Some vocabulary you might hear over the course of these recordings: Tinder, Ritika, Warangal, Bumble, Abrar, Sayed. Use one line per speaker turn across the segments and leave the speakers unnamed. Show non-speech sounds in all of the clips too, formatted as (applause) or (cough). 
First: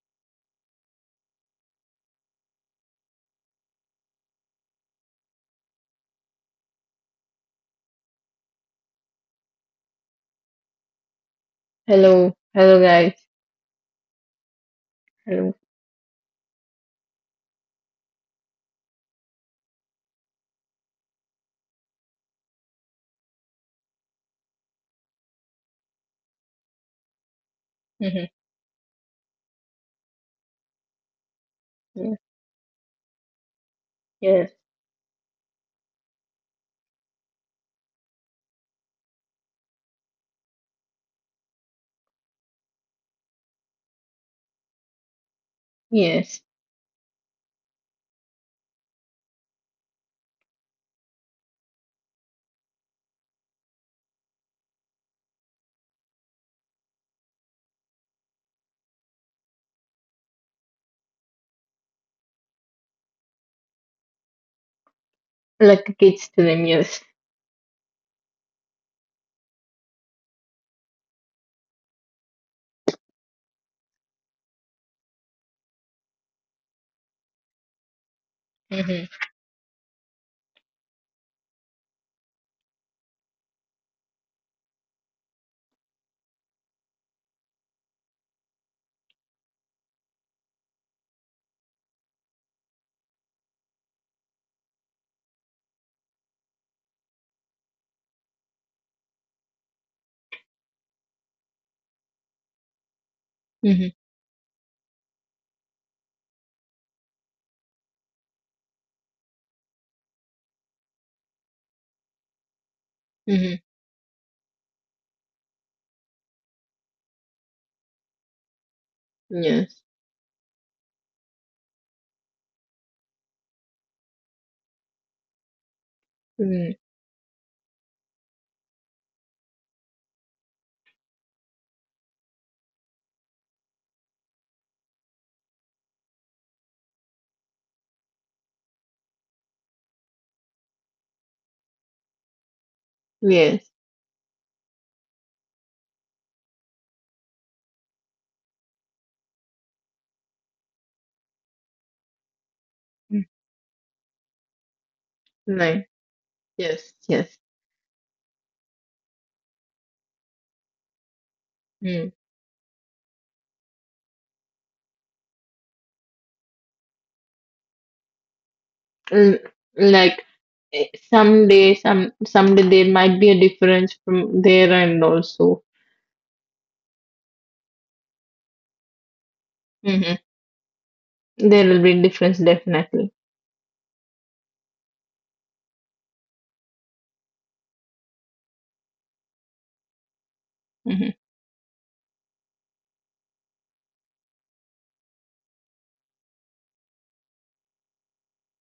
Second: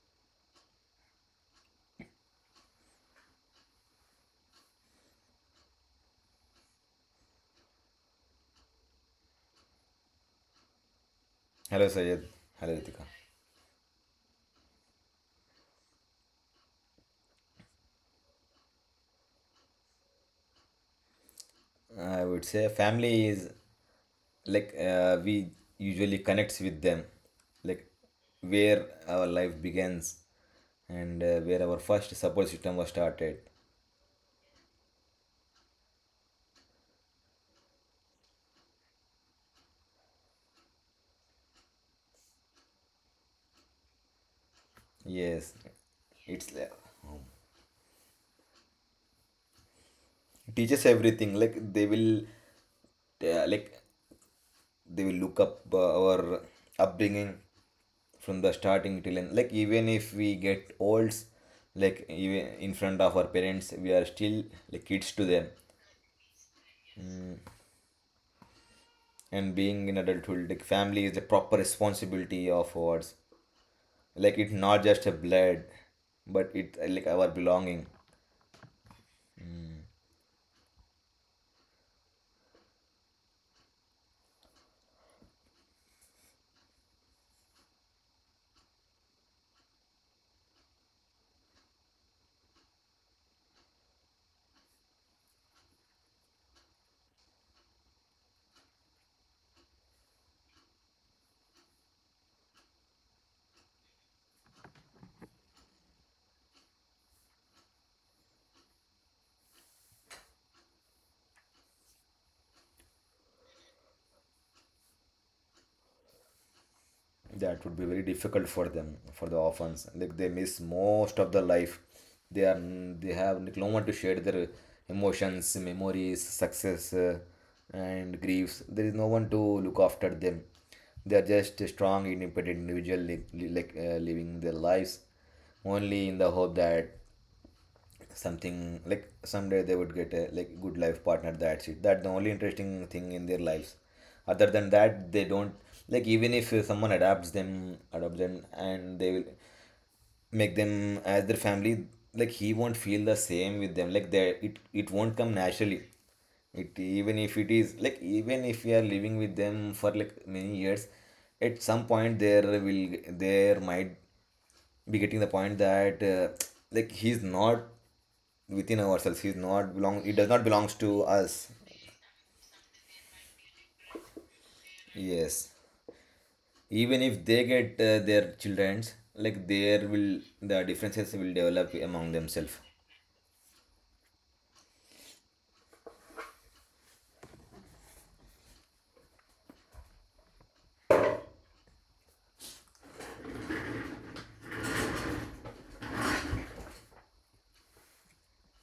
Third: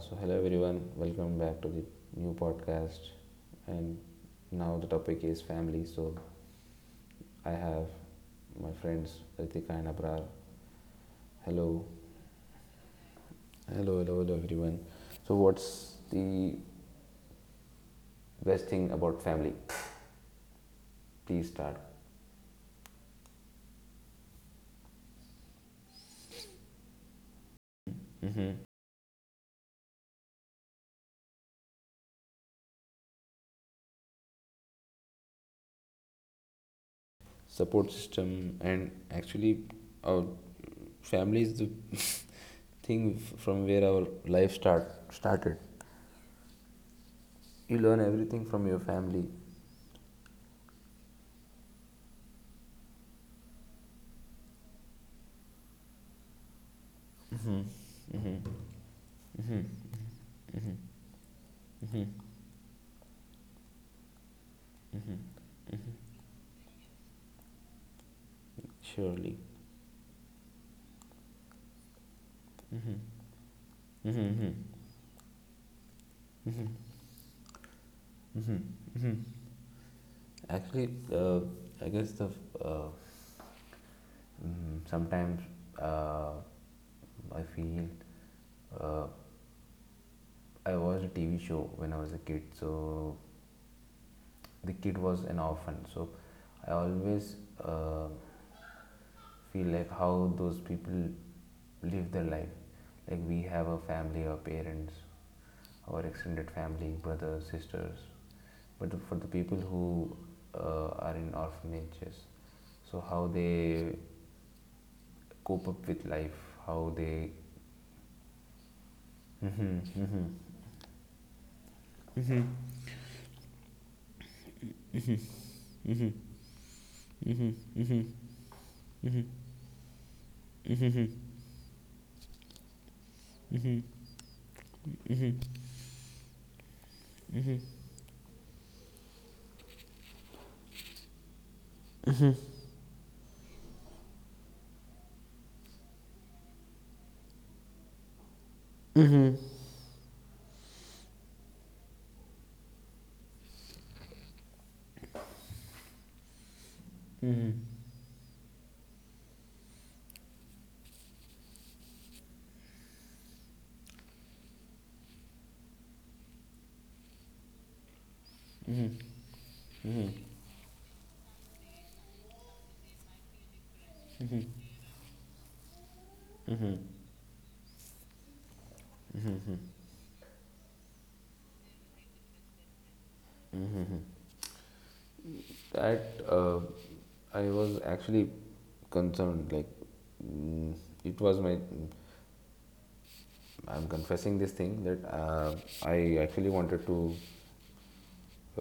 so hello everyone, welcome back to the new podcast. And now the topic is family. So I have my friends Ritika and Abrar. Hello,
Hello Sayed.
Hello,
Hello
hello
Ritika.
guys.
hello everyone. So
Hello.
what's the best thing about family? Please start.
I would say family is like we usually connects with them, like
Mm-hmm.
Hmm.
where our life begins and where our first
Yeah.
support system was started.
Yes.
Support system, and actually our family is the (laughs) thing from where our life
Yes,
started.
Yes.
it's like,
You learn everything from your family.
teaches everything. Like uh, like they will look up our upbringing
Mm-hmm. Mm-hmm.
from the starting till end. Like even if we get old, like even in front of our parents, we are still like kids to them,
Like kids to them, yes.
Surely.
and being in adulthood, like family is the proper responsibility of ours.
Mm-hmm.
Like it's
Mm-hmm.
not just a blood, but it like our belonging.
Mm-hmm.
Hmm. Actually, I guess uh, sometimes uh, I feel uh, I watched a TV show when I was a kid. So the kid was an orphan. So I always uh, feel like how those people live their life. Like we have a
Mm-hmm.
family, our parents, our extended family, brothers, sisters. But for the people who are in orphanages, so how
Mm-hmm.
they cope up with life, how they.
That would be very difficult for them, for the
Yes.
Mhm,
orphans. Like, they
mhm.
miss most of the life. They are they have like no one to share their emotions, memories,
Mm.
success and griefs. There is no one to look after them. They are just a strong independent individual, like, living their lives only in the hope that something, like, someday they would get a like good life partner. That's it. That's the only interesting thing in their
Yes.
lives. Other than that, they don't, like, even if someone adopts them and they will make them as their family, like, he won't feel the
Mm.
same with them. Like, they, it won't come naturally.
Like
It,
yes,
even
yes.
if it is, like, even if we are living with them for like many years, at some
Mm.
point there might be getting the point that like he's not within ourselves. He's
L-
not belong, it
Like
does not belongs to us.
someday, someday there might be a difference from there and
Yes,
also.
even if they get their children's, like, there
Mm-hmm.
will the differences will
There
develop
will be
among
difference
themselves.
definitely.
That I was actually concerned. Like, mm,
Mm-hmm.
it was my. I'm confessing this thing that I actually wanted to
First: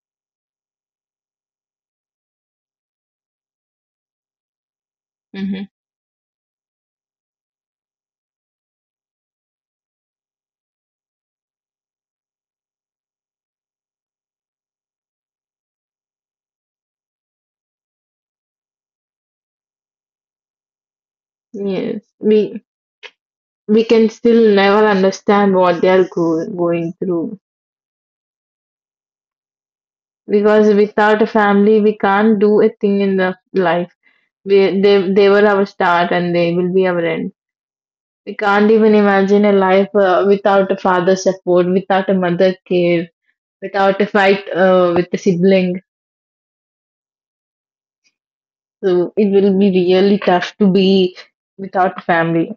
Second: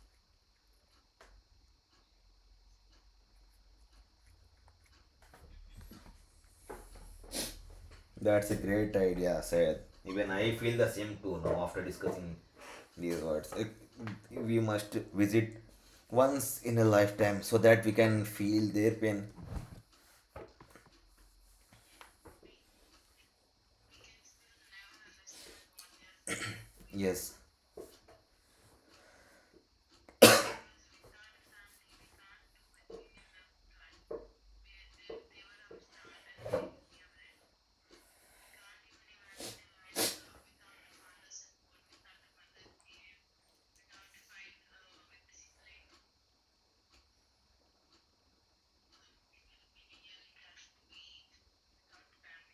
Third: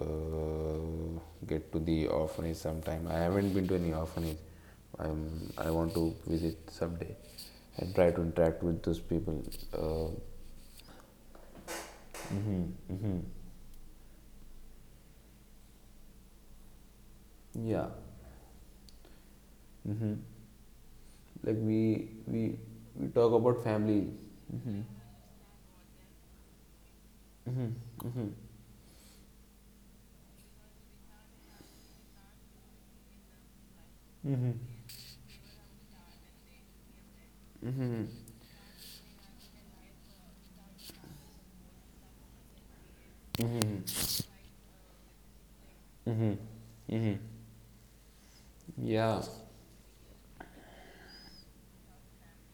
uh, get to the orphanage sometime. I haven't been to any orphanage. I'm.
Mm-hmm.
I want to visit someday and try to
That's a
interact with
great
those
idea,
people.
Sayed.
Uh,
Even I feel the same too. Now, after discussing
mhm,
these
mhm.
words, like, we must visit once in a lifetime so that
Yeah.
we can feel their pain.
Mm-hmm. Like
Yes.
we
We
we talk about
we
family.
can still never understand what they are going
Yes.
through, because without a family we can't do a thing in the life. They were our start and they will be our end. We can't even imagine a life without a father support, without a mother care, without a fight with a sibling. So
Yeah,
it will be really tough to be without family.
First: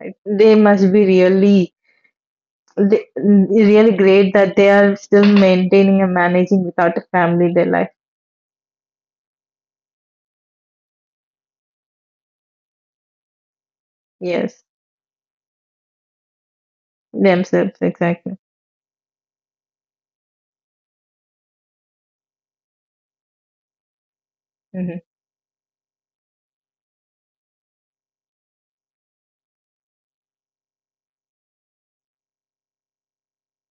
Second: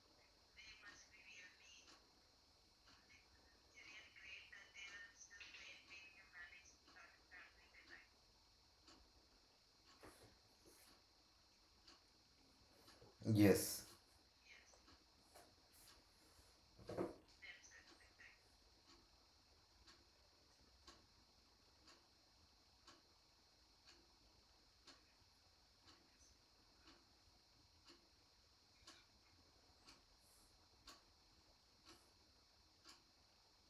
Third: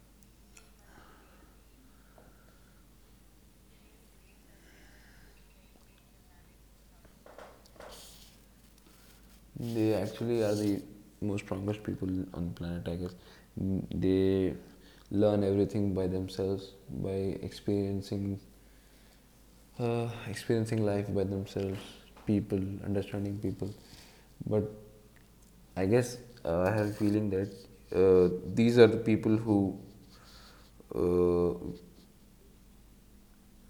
Like, they must be really great that they are still maintaining and managing without a family their life.
they actually are the most strongest people on the planet, I guess.
Yes.
Mm. They
Yes,
learn everything by themselves, by
themselves, exactly.
experiencing experiencing life by themselves, people, understanding people. But
Hmm.
I guess I have a feeling that uh, these are the people who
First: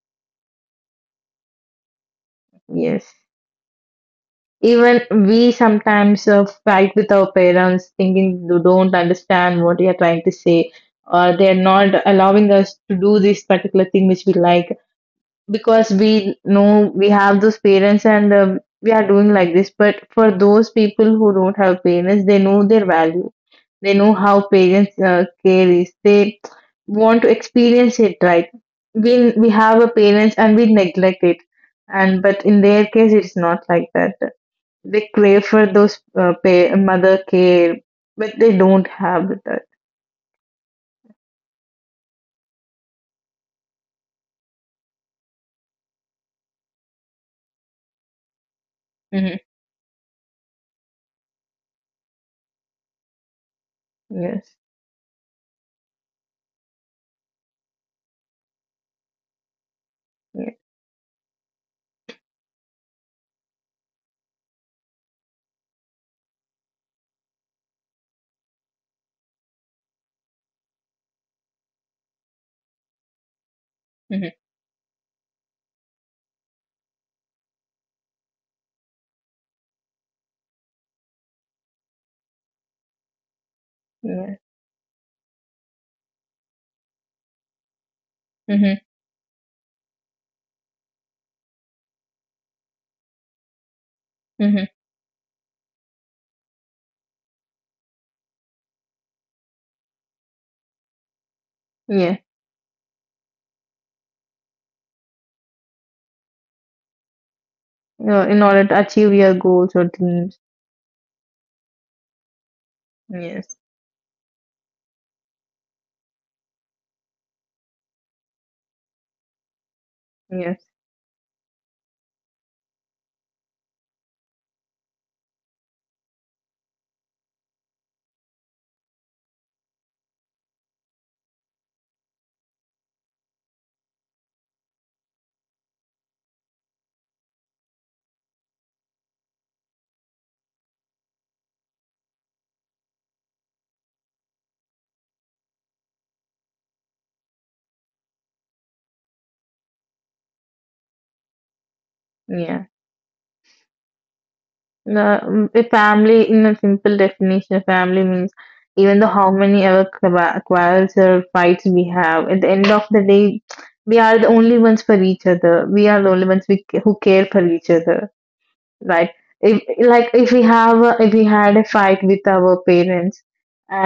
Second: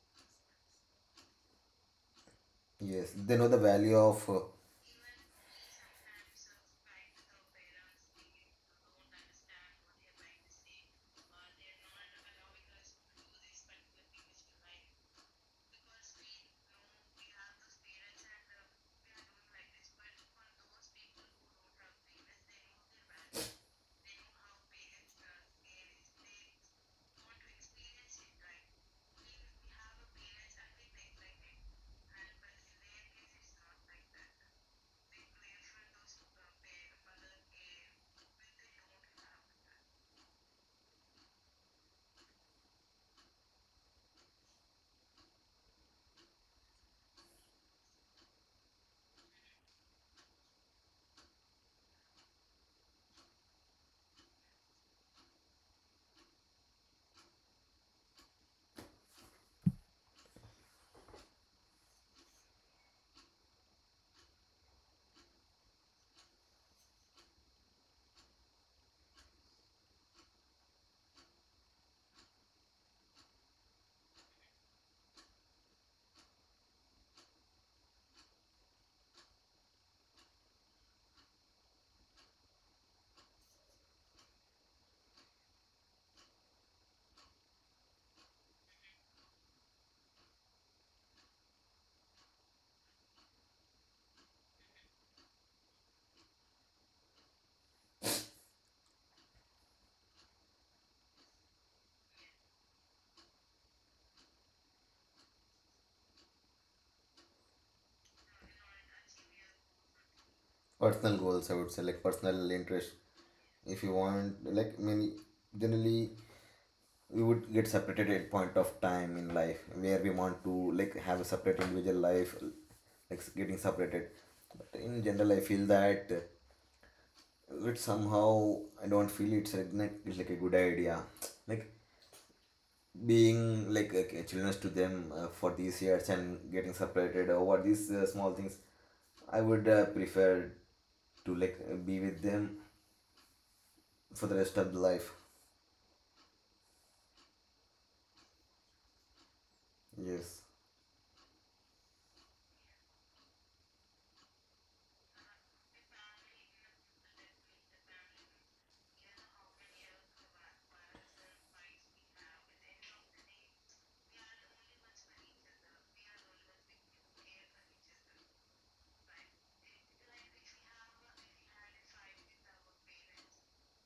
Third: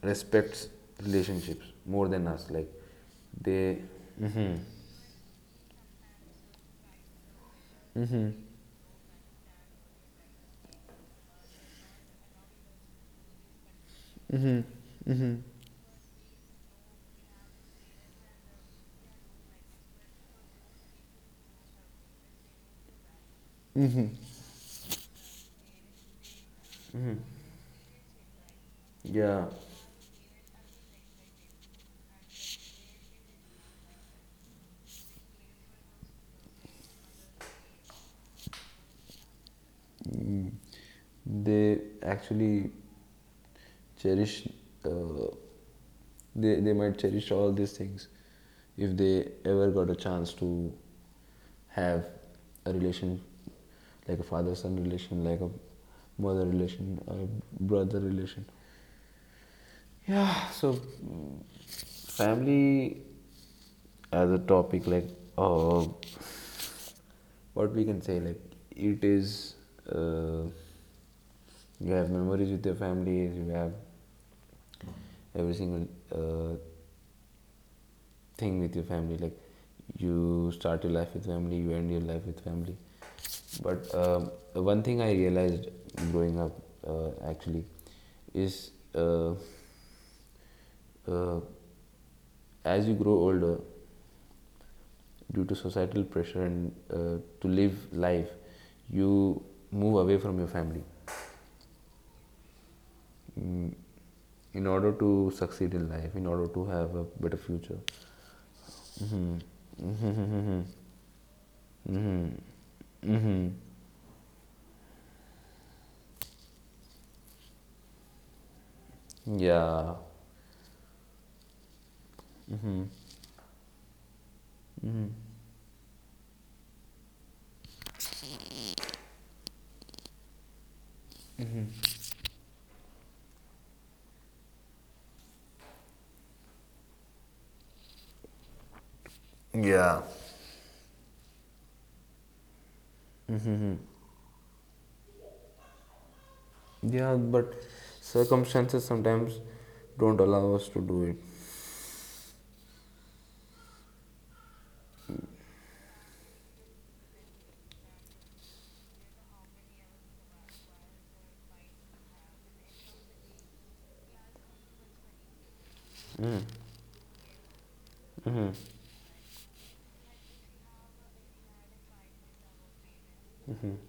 respects relationships more than us. Like
Yes,
Yes.
they know the
they,
value of
hmm,
Even we sometimes fight with our parents, thinking they don't understand what we are trying to say, or they are not allowing us to do this particular thing which we like, because we know we have those parents and we are doing like this. But for those people who don't have parents, they know their value. They know how parents care is. They want to experience it, right. We
yeah,
we have a parents and we neglect it, and but in their case, it's not like that. They crave for those mother care, but they don't have that.
they actually cherish, uh, they might cherish all these things if they
Hmm.
ever got a chance to have a relation, like a father
Yes,
son relation, like a mother relation or a brother relation. Yeah,
yeah.
so family as a topic, like, oh, what we can say, like it is, uh, you have memories with your family, you have
Mm-hmm.
every single thing with your family, like you start your life with family, you end your life with family. But
Yeah.
one thing I realized growing up, actually is
Hmm.
uh, uh, as you grow older,
Hmm.
due to societal pressure and, to live life, you move away from your family,
Yes.
mm, in order to succeed in life, in order to have a better future.
In order to achieve your
Hmm.
goals or dreams.
personal goals, I would say, like, personal interest.
Yes,
If you want, like, many, generally we would get separated at point of time in life
Yeah.
where we want to
yes,
like have a separate individual life, like getting separated. But in general, I feel that it somehow, I don't feel it's like, it's like a good idea. Like being like, a children to them for these years, and getting separated over these small things, I would
Yeah.
prefer to, like, be with them for the rest of the life.
Yeah, but circumstances sometimes don't
Yes.
allow us to do it.
yeah. The a family, in a simple definition, a family means even though how many ever quarrels or fights we have, at the end of the day, we are the only ones for each other. We are the only ones who care for each other. Right. if Like, if we had a fight with our parents,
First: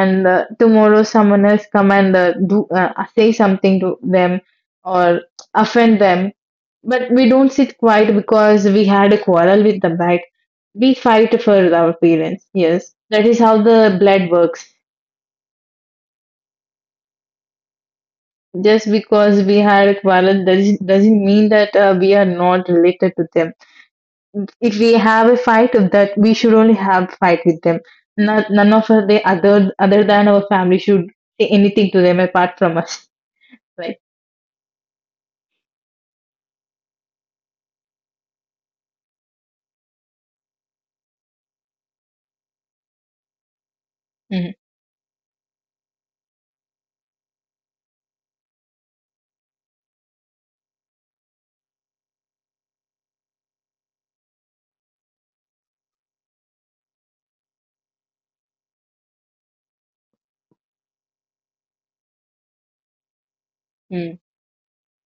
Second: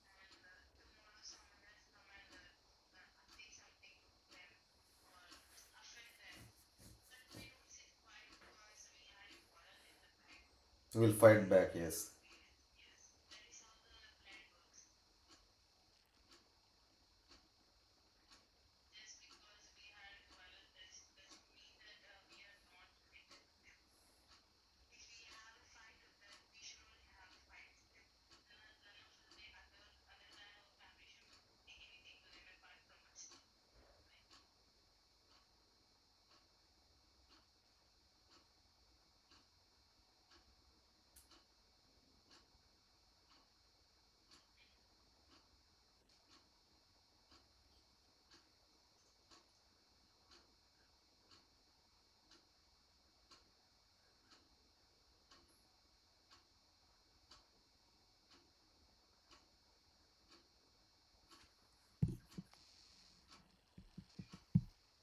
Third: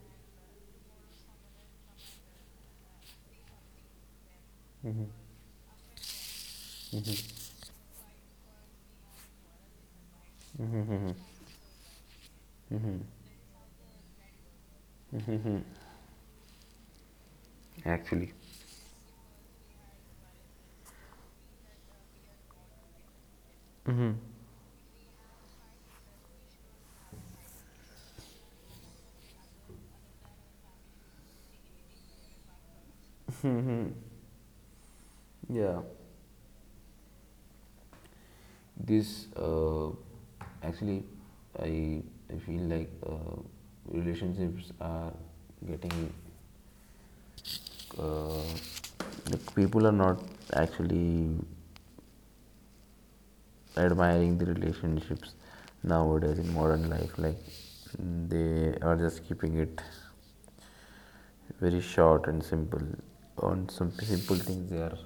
and tomorrow someone else come and do say something to them, or offend them, but we don't sit quiet because we had a quarrel with them, right. We
We'll
fight
fight
for
back,
our
yes.
parents, yes, that is how the blood works.
Actually,
Just because we had a quarrel doesn't mean that we are not related to them. If we have a fight, that we should only have fight with them, not none of the other than our family should say anything to them apart from us. (laughs) Right.
yeah. This, uh, actually I, I feel like,
Mm-hmm.
relationships are getting, uh, like people are not actually admiring the relationships nowadays in modern life. Like, mm, they are just keeping it very short and simple. On some simple things they are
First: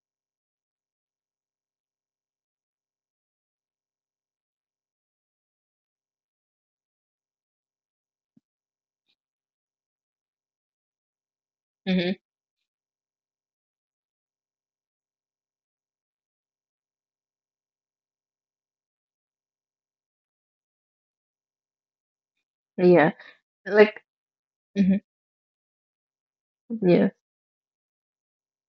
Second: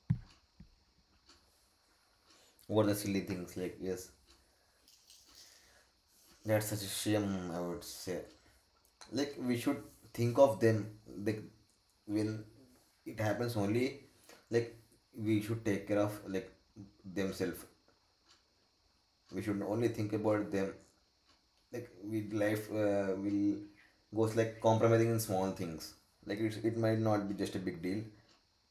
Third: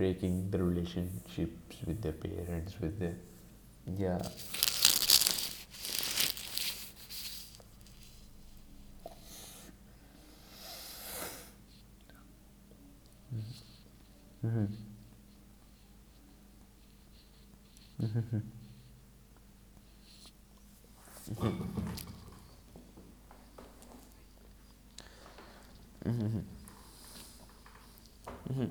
breaking the relationships with their parents,
What the
with their,
silly things, like, yes.
yeah.
That's such a shame, I would say. Like, we should think of them, like,
Mm-hmm.
when it happens only, like, we should take care of, like, themselves. We should only think about them. Like, life
Yeah.
will
Like.
goes like
Hmm.
compromising in small things. Like, it might
Yeah.
not be just a big deal.
Mm-hmm.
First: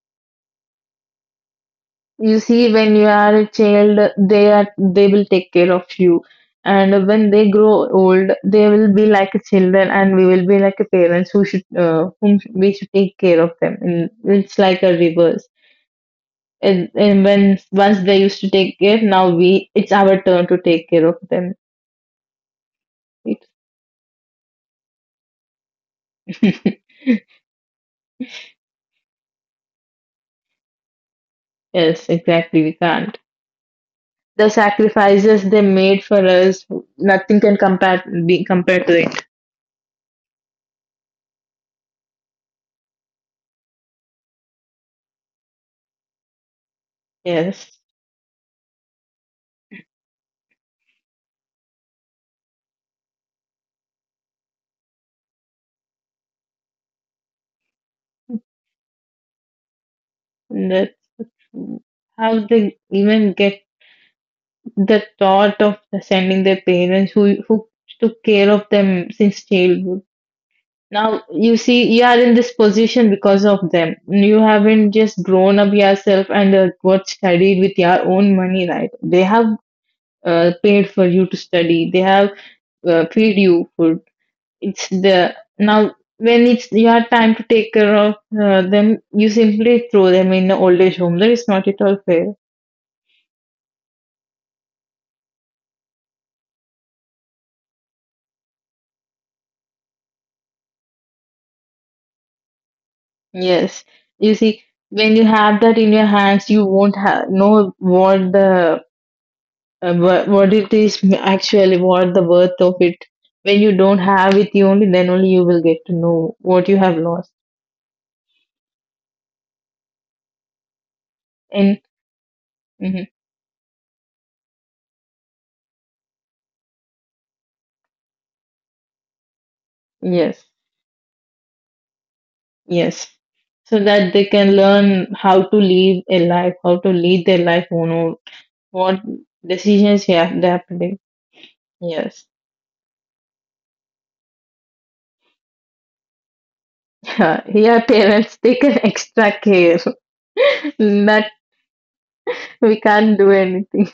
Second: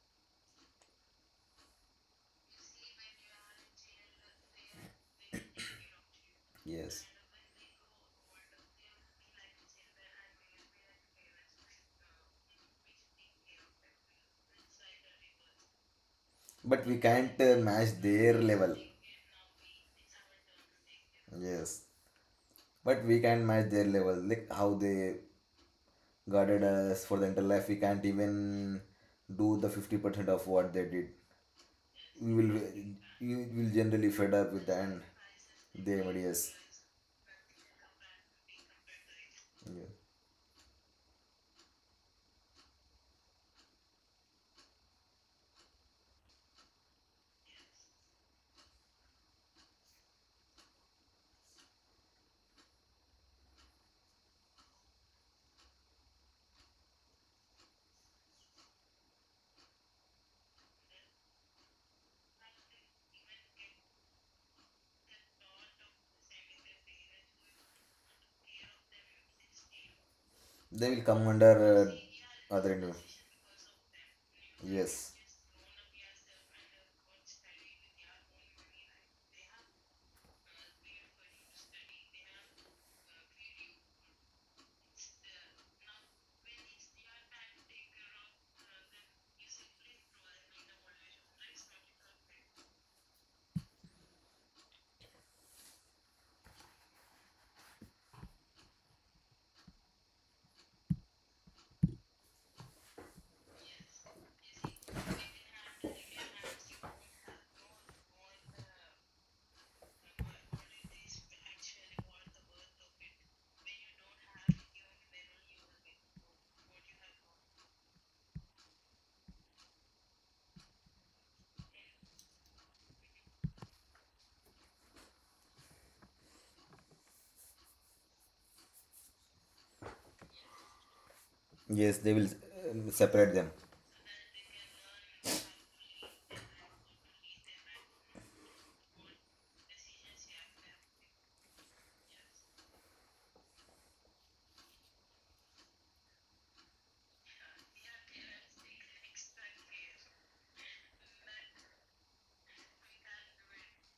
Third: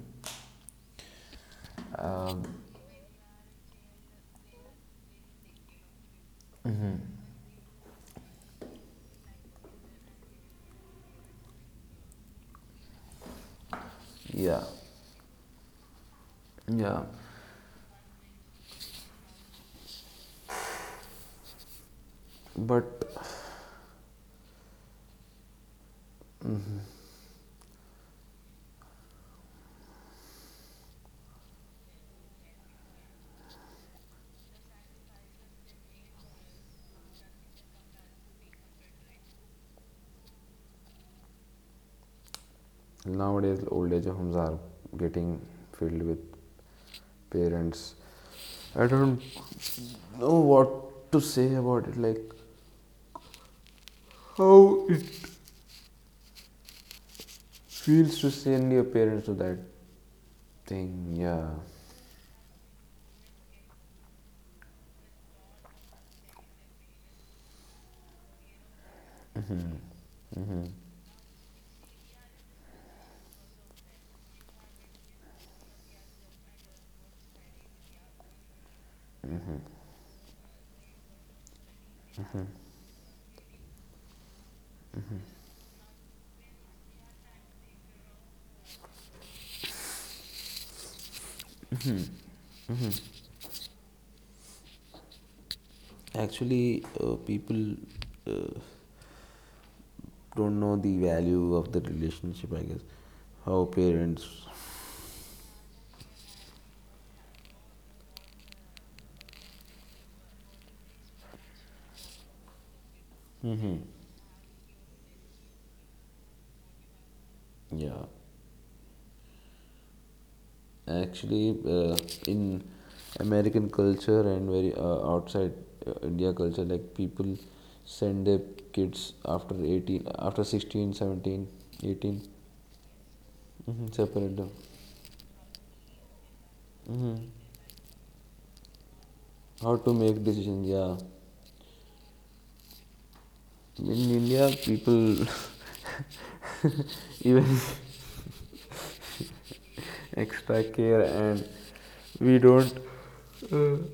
You
um,
see, when you are a child, they will take care of you,
mm-hmm.
Yes.
and when they grow old, they will be like a children and we will be like a parents whom we should take care of them, and it's
Yeah,
like a reverse.
But
And,
we
yeah.
and
can't
when
match
once they
their
used to
level.
take care, now we it's our turn to take care of them.
Yes. But
But
we can't
(laughs)
match their level. Like how they guarded us for the entire life. We can't even do the 50% of what they did.
Yes,
We will,
exactly. We can't.
we will generally fed
The
up with that, and
sacrifices they
they
made
made,
for
yes.
us, nothing can compare be compared to it.
Yeah.
nowadays, old age homes are getting filled with
Yes,
parents. I don't know what to say about it. Like, how it feels to send your parents to that
that.
thing. Yeah.
How they even get the thought of sending their parents who took care of them since childhood.
They will
Now
come
you see,
under
you are in this
other individual.
position because of them. You haven't
Yes.
just grown up yourself and got studied with your own money, right? They have paid for you to study. They have feed you food. It's the now when it's your time to take care of them, you simply throw them in the old age home. That is not at all fair.
Actually, people, uh, don't know the value of the relationship. I guess how
Yes,
parents.
you see, when you have that in your hands, you won't ha know what the. But what it is, actually what the worth of it. When you
Mm-hmm.
don't have it, you only then only you will get to know what you have lost.
Yeah. Actually,
And
in
mhm,
American culture and very outside India culture, like people send their kids after 18, after
yes,
16, 17,
Yes, they
18,
will
yes,
separate them.
17,
so
hmm,
that they
separate them.
can learn how to live a life, how to lead
Hmm.
their life on, or what
How to
decisions you
make
have they have
decisions,
to
yeah.
take. Yes.
In India, people (laughs) even
(laughs) Here parents take an extra care.
(laughs) extra
(laughs)
care,
That
and we don't.
we can't do anything,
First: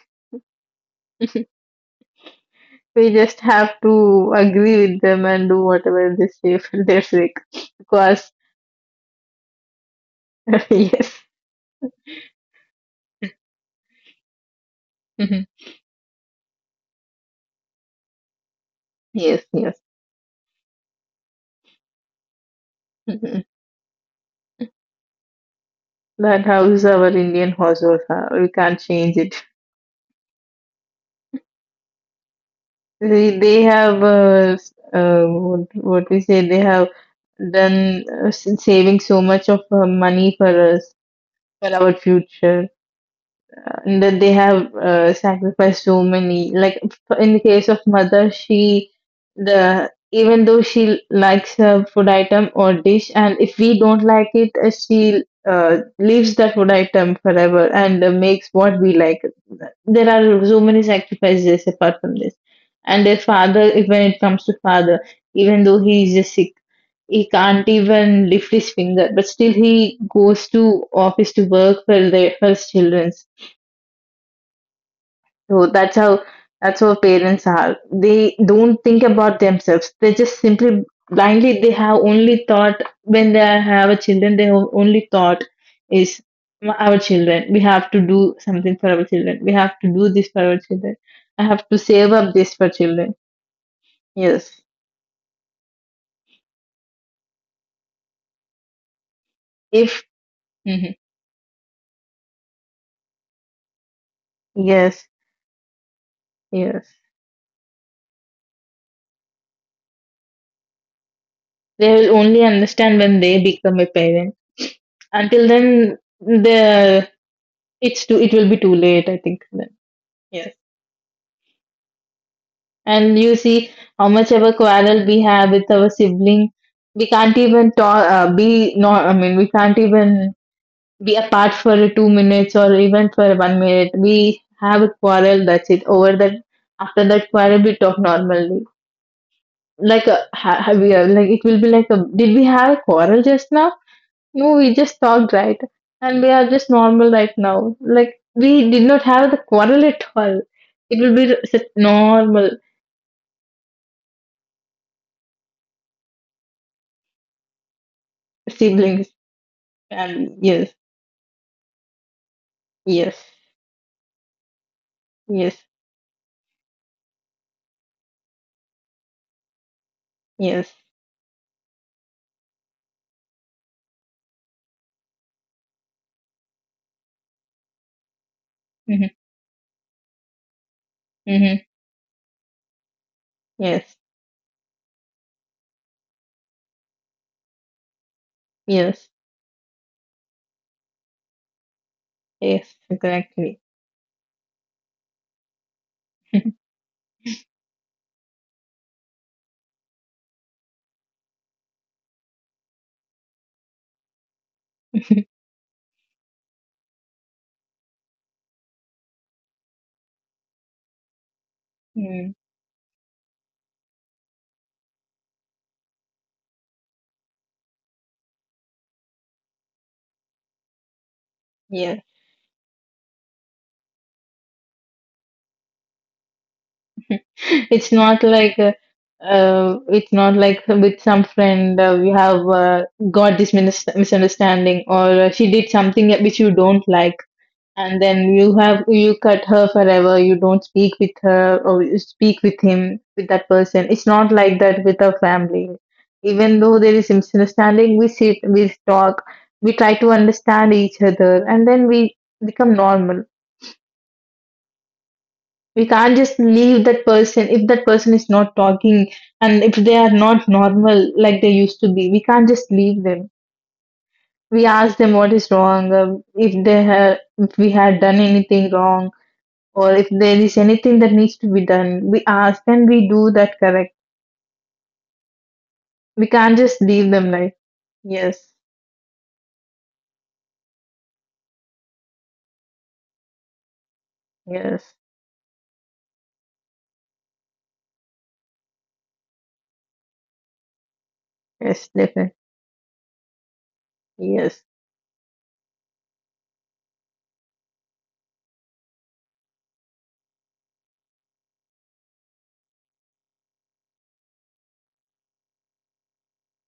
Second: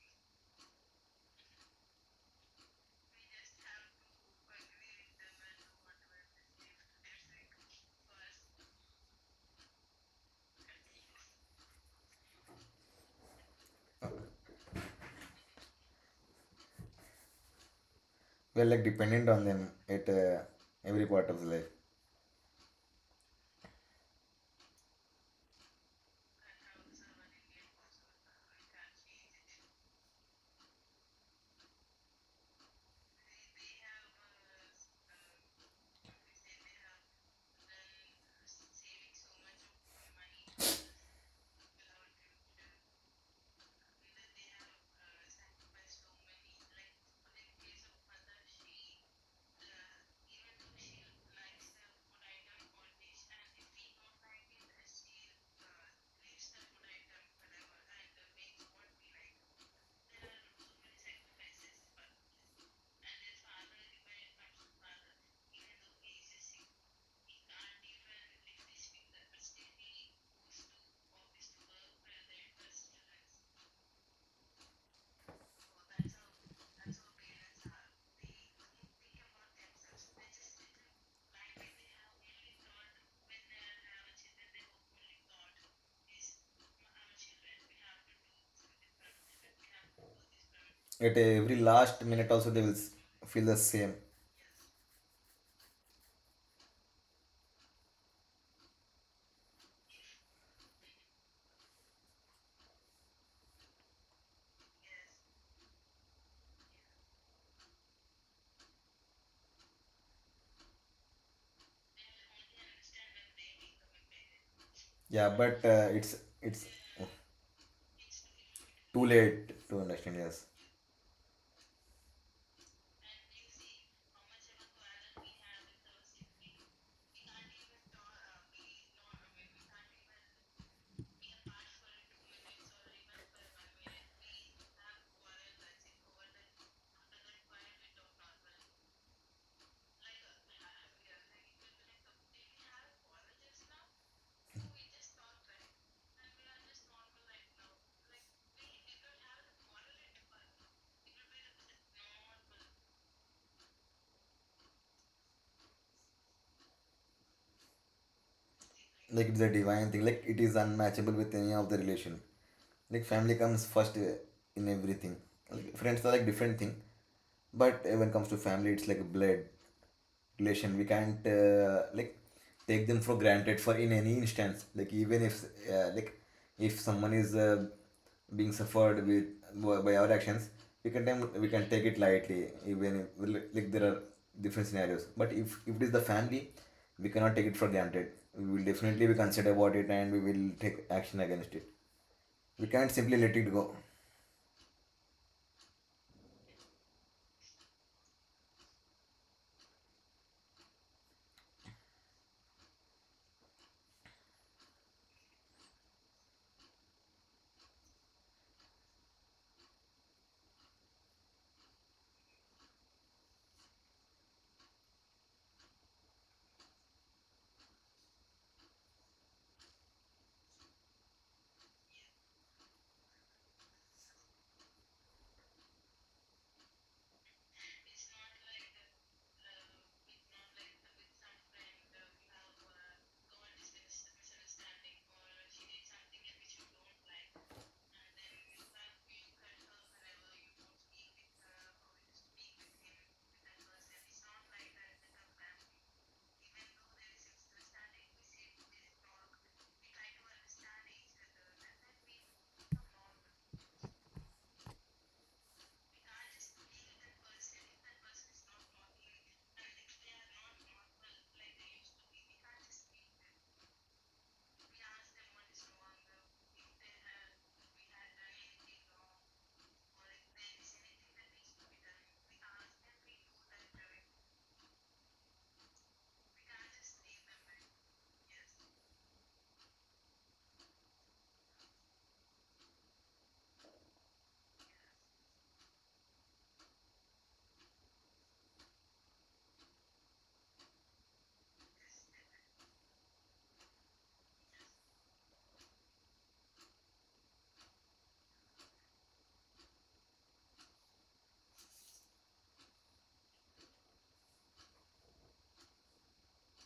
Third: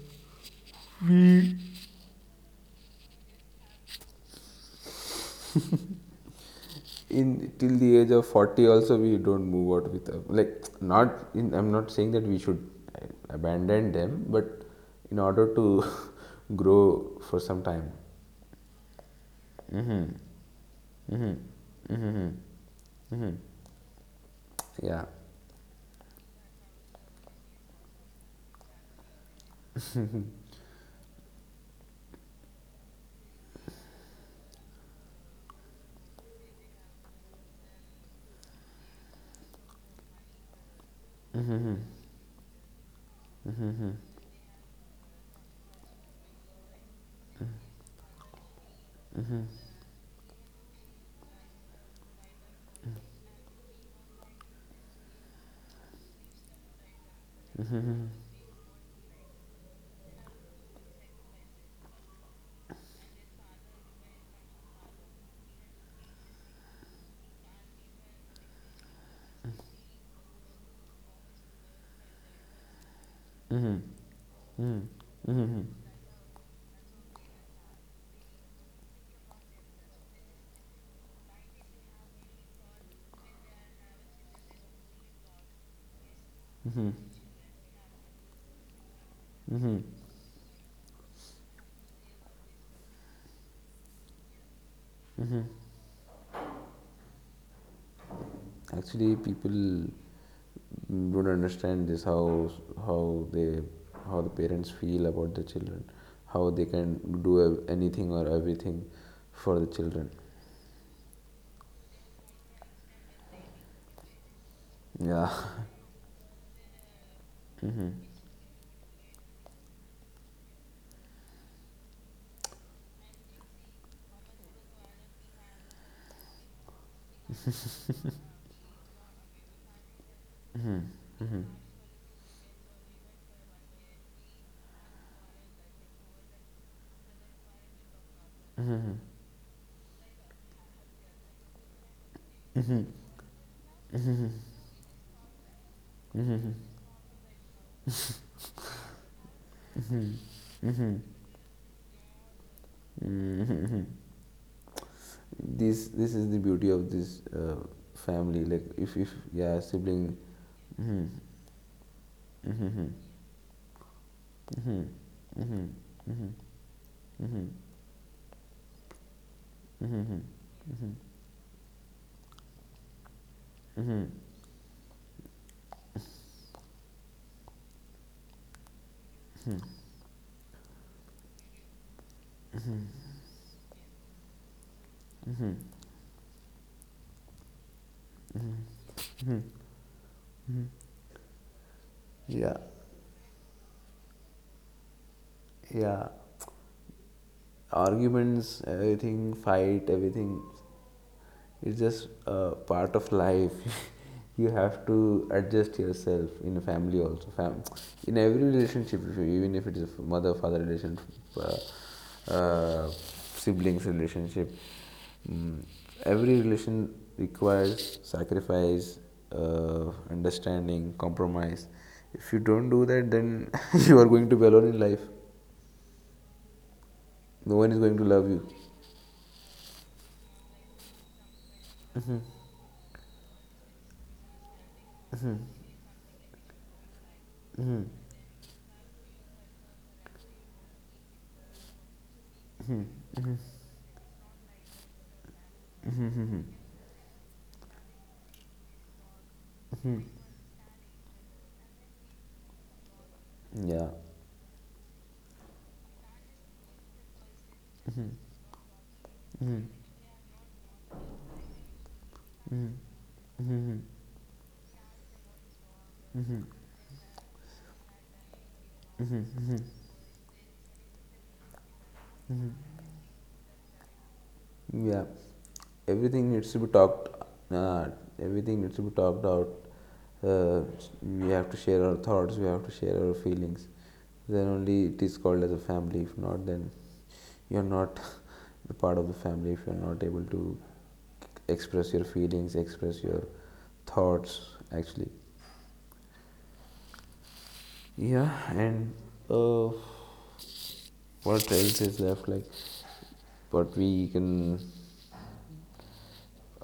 we just have to agree with them and do whatever they say for their
In
sake,
till the age of
because
40 also we don't move out with a, like,
(laughs) yes.
not, in I'm not saying that we should abandon them, but in
Mhm.
order to (laughs) grow for some time.
We are like dependent on
Yes,
them
yes.
at every part
Mm-hmm,
of the life.
mm-hmm, mm-hmm.
Mhm.
Yeah.
That house our Indian households have. We can't change it. They have, uh, what, what we say, they have done saving so much of money for us, for our future. And that they have sacrificed so many. Like in the case of mother, she the even though she likes a food item or dish, and if we don't like it, she leaves that food item forever and makes what we like. There are so many sacrifices apart from this. And their father, if when it comes to father, even though he is just sick, he can't even lift his finger, but still he goes to office to work for their for his children.
Mm-hmm, mm-hmm, mm-hmm.
So that's how parents are. They don't think about themselves. They just simply blindly they have only thought when they have a children, they have only thought is our children. We have to do something for our children. We have to do this for our children.
At
I
every
have to
last
save
minute
up
also,
this
they
for
will
children.
feel the same.
Yes.
Actually people
If. Mhm.
don't understand this, how they, how the parents
Yes,
feel about the children, how they
yes.
can do anything or everything for the children.
They will only understand when they become a parent.
Yeah,
Until
Yeah.
but
then
it's
the
Mm-hmm.
it will be too late,
too
I think then.
late to understand. Yes,
Yes. And you see how much of a quarrel we have with our sibling. We can't even talk, be not, I mean, we can't even be apart for 2 minutes or even for one minute. We have a quarrel, that's it. Over that, after that quarrel, we talk normally. Like, a, ha- have we, like, it will be like, did we have a quarrel just now? No, we just talked, right? And we are just normal right now. Like, we did not have the quarrel at all. It will be normal
This is the beauty of this, family, like if
siblings.
if
like it's a
yeah,
divine thing.
sibling.
Like it is
Yes,
Hmm.
unmatchable with any of the relation. Like
yes,
family comes first in
Hmm.
everything.
yes,
Hmm.
Like, friends are like
Hmm.
different thing, but when it comes to family, it's like blood.
yes,
Relation, we can't like take them for granted for in any instance. Like, even if like, if someone is being suffered
hmm,
with by our actions, we can tem- we
hmm,
can take it lightly. Even if, like, there
yes,
are different scenarios. But if it is the family, we cannot take it for granted. We will definitely
yes,
be consider about it, and we will take action against it.
Yeah.
We
yes,
can't simply let it
exactly.
go.
Yeah,
(laughs)
arguments, everything, fight, everything. It's just part of life. (laughs) You have to adjust yourself in a family also. In every relationship, if even if it is a mother father relationship,
Mm,
uh, uh, siblings relationship, mm, every relation requires sacrifice, understanding, compromise.
yeah.
If you don't do that, then (laughs) you are going to be alone in life. No
(laughs)
one is
it's
going to
not
love you.
like uh, it's not like with some friend we have got this misunderstanding, or she did something which you don't like, and then you cut her forever, you don't speak with her, or you speak with him, with that person. It's not like that with our family. Even though there is misunderstanding, we sit, we talk, we try to understand each other, and then we become normal.
Yeah,
We can't just leave that person if that person is not talking, and if they are not normal like they used to be, we can't just leave them. We ask them what is wrong, if they have, if we had done anything wrong, or if there is anything that needs to be done, we ask and we do that, correct.
yeah.
We
Everything needs
can't
to be
just leave
talked,
them like,
uh,
yes,
everything needs to be talked out, uh, we have to share our thoughts, we have to share our feelings, then only
yes,
it is called as a family. If not, then you're not (laughs) the part of the family if you're not able to
yes,
express your
definitely,
feelings, express your thoughts.
yes.
Actually, yeah. And, uh, what else is left, like what we can.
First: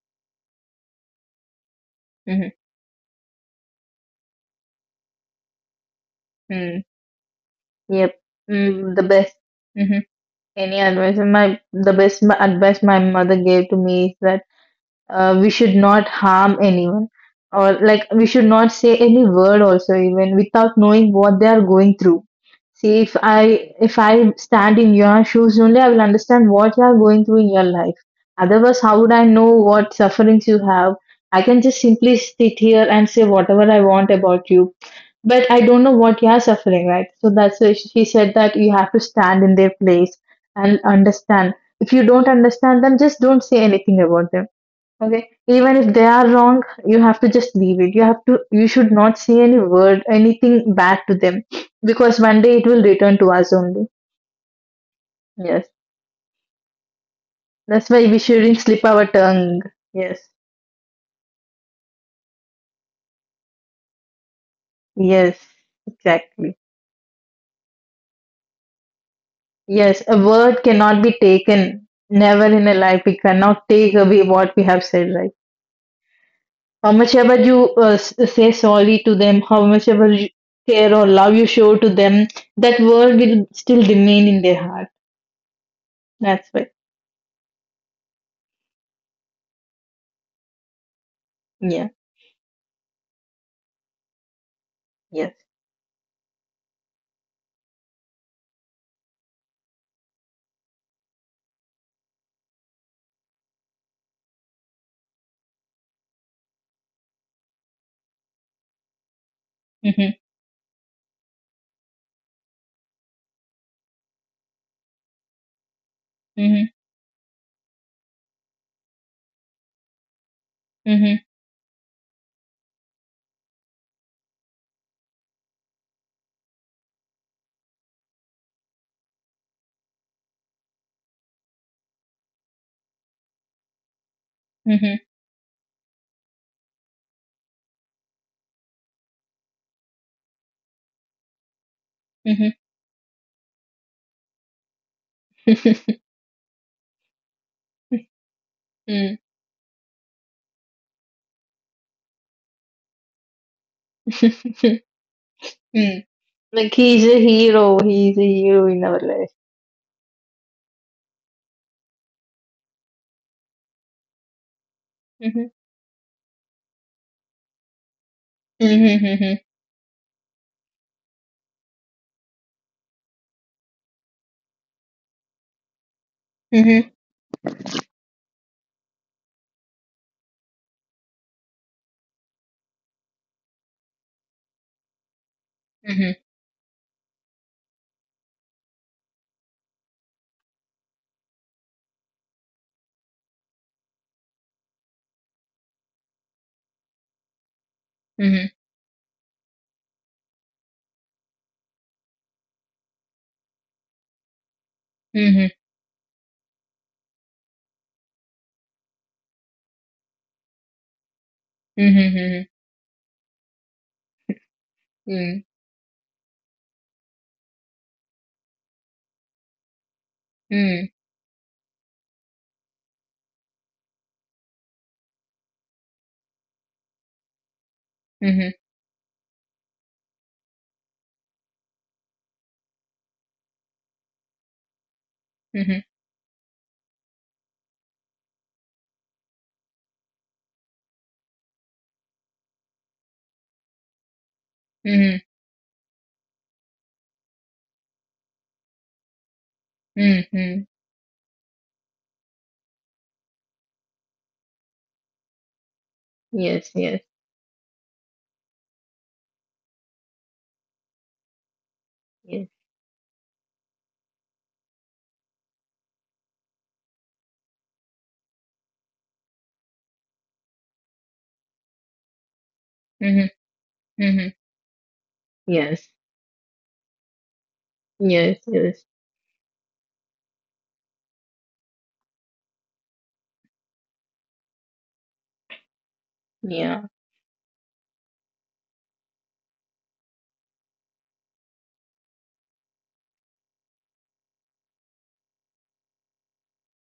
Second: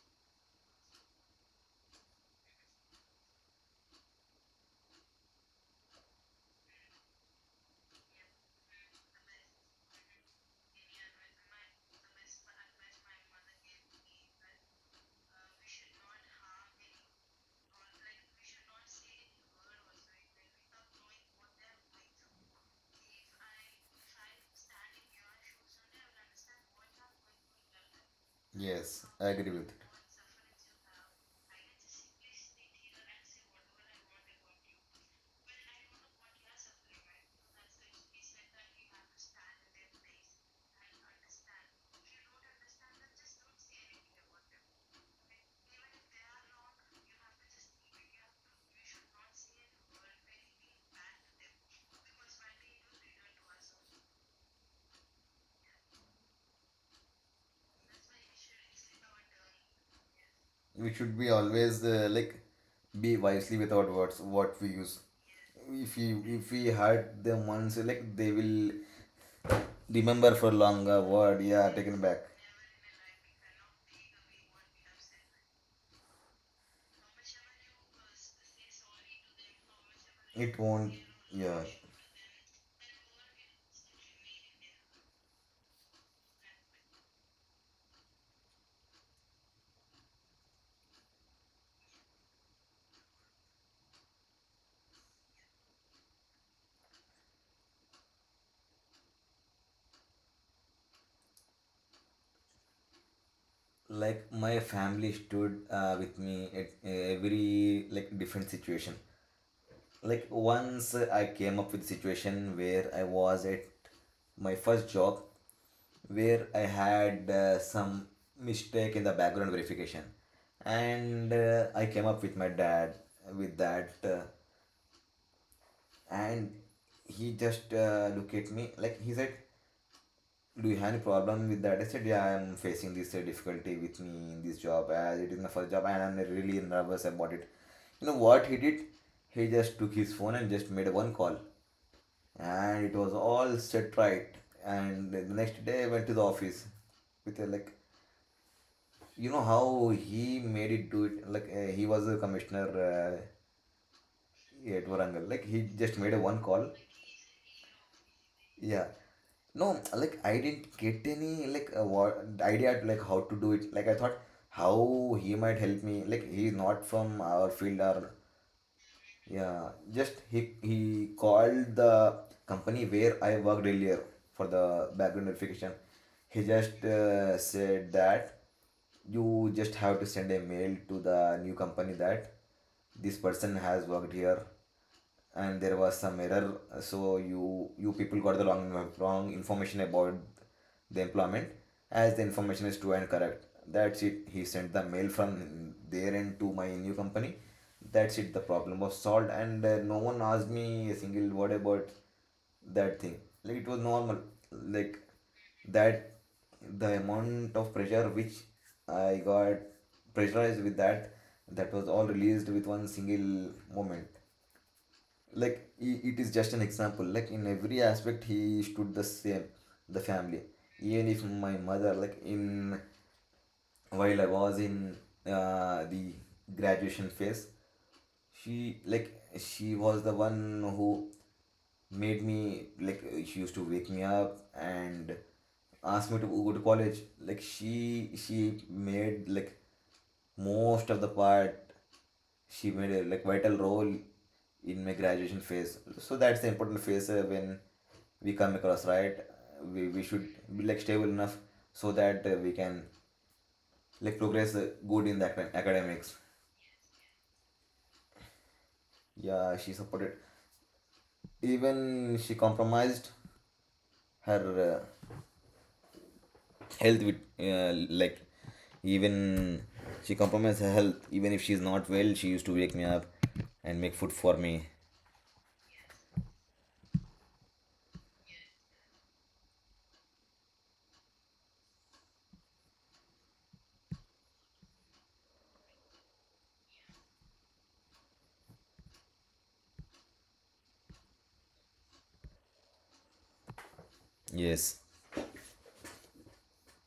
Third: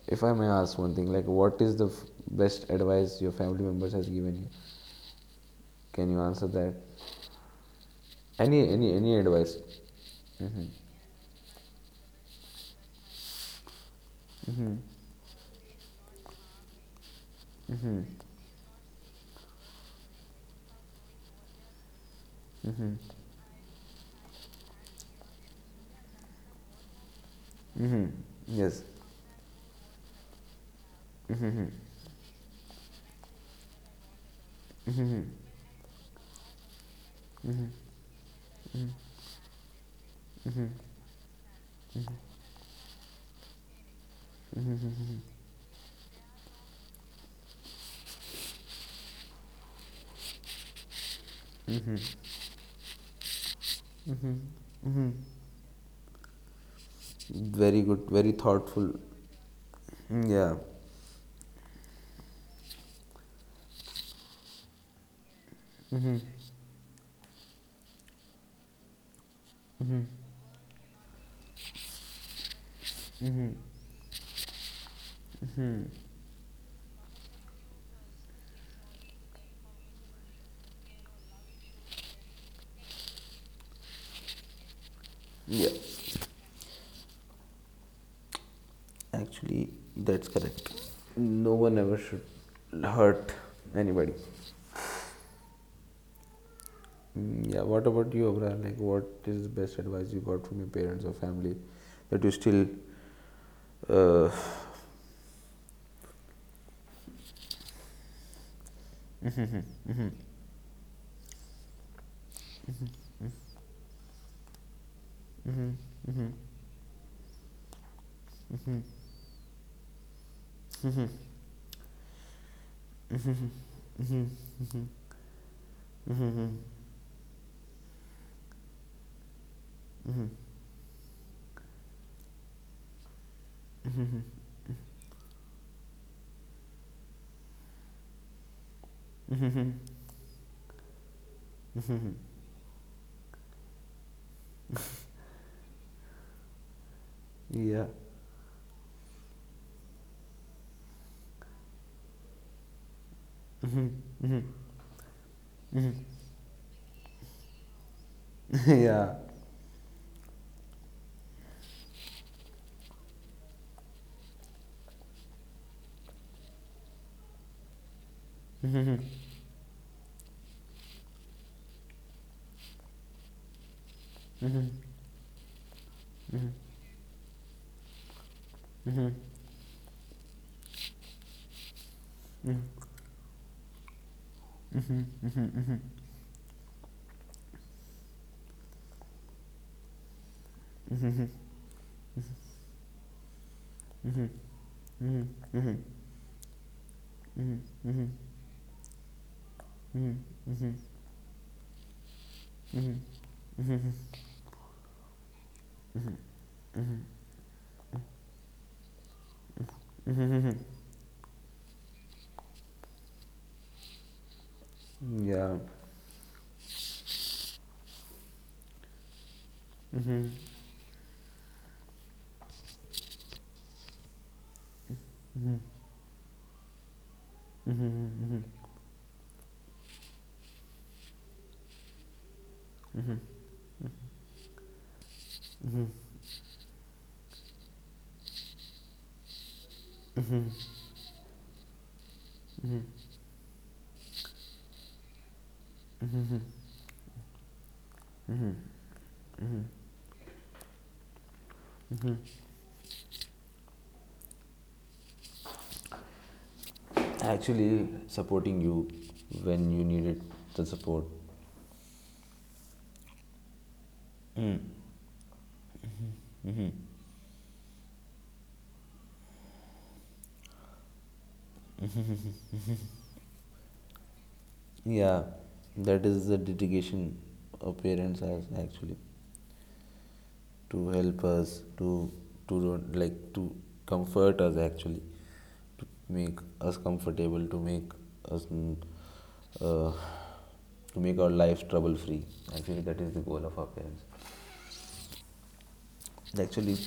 If I may ask one thing, like what is the
Mm-hmm.
best advice your family members has given you? Can you answer that?
Mm, yep,
Any any
the
any
best.
advice?
Mm-hmm.
Mm-hmm.
Any advice? My the best my, advice my mother gave to me is that we should not harm anyone, or like we should not say any word also even without knowing what they are going through. See, if I stand in your shoes, only I will understand what you are going through in your life.
Mm-hmm. Yes.
Otherwise how
Yes,
would I
I
know
agree with it.
what sufferings you have? I can just simply sit here and say whatever I want about you, but I don't know what you are suffering, right? So that's why she said that you have to stand in their place and understand. If you don't understand them, just don't say anything about them. Okay, even if they are wrong, you have to just leave it. You should not say any word, anything bad to them, because one day it will return to us only. Yes,
Very
that's
good.
why we
Very
shouldn't slip
thoughtful.
our tongue. Yes,
Mm, yeah.
We should be always, like, be wisely without words what we use.
yes,
If we, if
exactly.
we hurt them once, like, they will
Yes, a
remember for
word
longer
cannot be
word, yeah,
taken.
taken back.
Never in a life we cannot take away what we have said, right? How much ever you say sorry to them, how much ever you
It won't.
care or love you
Yeah.
show to them, that word will still remain in their heart.
Yeah.
That's why.
Actually, that's correct. No one
Yeah.
ever should hurt anybody.
Yes.
Mm, yeah. What about you, Abra? Like, what is the best advice you got from your parents or family that you still? Uh,
Like, my family stood with me at every like different situation.
Mhm,
Like once, I came up with a situation where I was at my first job, where I
mhm,
had some mistake in the background verification.
mhm,
And I came up with my dad with that, and he just looked at me. Like, he said, "Do you have any problem with that?" I said, "Yeah, I am facing this difficulty with me in this job,
mhm,
as it is my first job, and I'm really nervous about it." You know what he did? He just took his phone and just made one call,
mhm.
and it was all set right. And the next day, I
(laughs)
went to the office with a, like,
yeah.
Mm.
you know how he made it do it, like, he was a commissioner at Warangal. Like, he just
Mm.
made a one call.
Like he's a hero. He's a
(laughs)
hero in
Yeah.
our
Yeah.
life.
No, like, I didn't get any, like, what idea, like, how to do it. Like, I thought how he
Mhm,
might help me. Like, he's not from our field, or
mhm, mhm,
yeah, just he called the company where I worked earlier for the background verification. He just
mhm,
said that you just have to send a mail to the new company that this person has worked here, and there was
mhm,
some error, so you people got the wrong information about the employment, as the information is true and correct. That's it. He sent the mail from there end to my new company. That's it. The
mhm,
problem was solved, and no one asked me a single word about that thing. Like, it was normal. Like,
mhm,
that the amount of pressure which I got pressurized with. That was all
mhm,
released with one single moment.
mhm,
Like,
Yeah.
it is just an example. Like in every aspect, he stood the same, the family.
mhm,
Even if my mother, like, in while I was in the graduation phase,
Mm-hmm,
mhm,
she like she was the one who made me, like,
mm-hmm.
she used to wake me up and
mhm,
ask me to go to college. Like, she made, like, most of the part. She made a like vital role in my
mhm,
graduation phase, so that's the important phase when we come across, right? We
mhm,
should be
mhm.
like stable enough so that we can, like, progress good in the academics.
Yes, yes,
Actually, supporting you
Yeah,
when
she
you
supported.
needed the support.
Even she
yes.
compromised her
Mm.
health with like, even she compromised her health. Even if she's not well, she used to wake me up
Mhm,
and make food
mhm.
for me.
Yeah,
Yes,
that is the dedication our parents
yes,
has,
yes.
actually, to help us to like to comfort us, actually, to make us
Yeah.
comfortable, to make us mm, uh, to make our life trouble free. Actually, that is the goal of our parents.
Yes.
Actually,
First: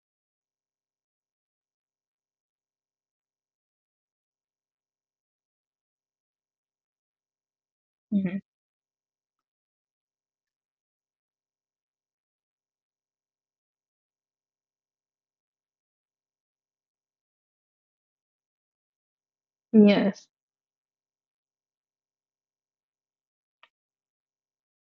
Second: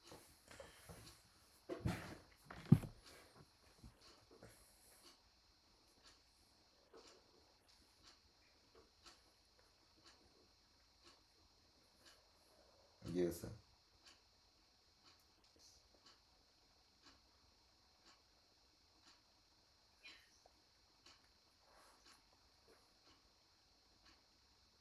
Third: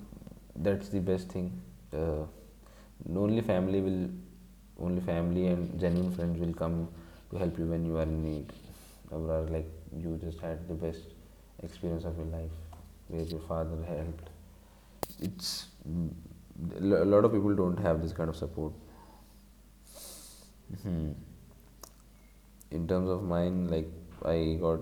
that's the best thing. Uh, only family will, only family and genuine friends will come to help you when you are in
Mhm.
need. Or are like you just had the best experience of your life where your
Yes, sir.
father helped. It's mm, a lot of people don't have this kind of support.
Yes.
Hmm. In terms of mine, like I got,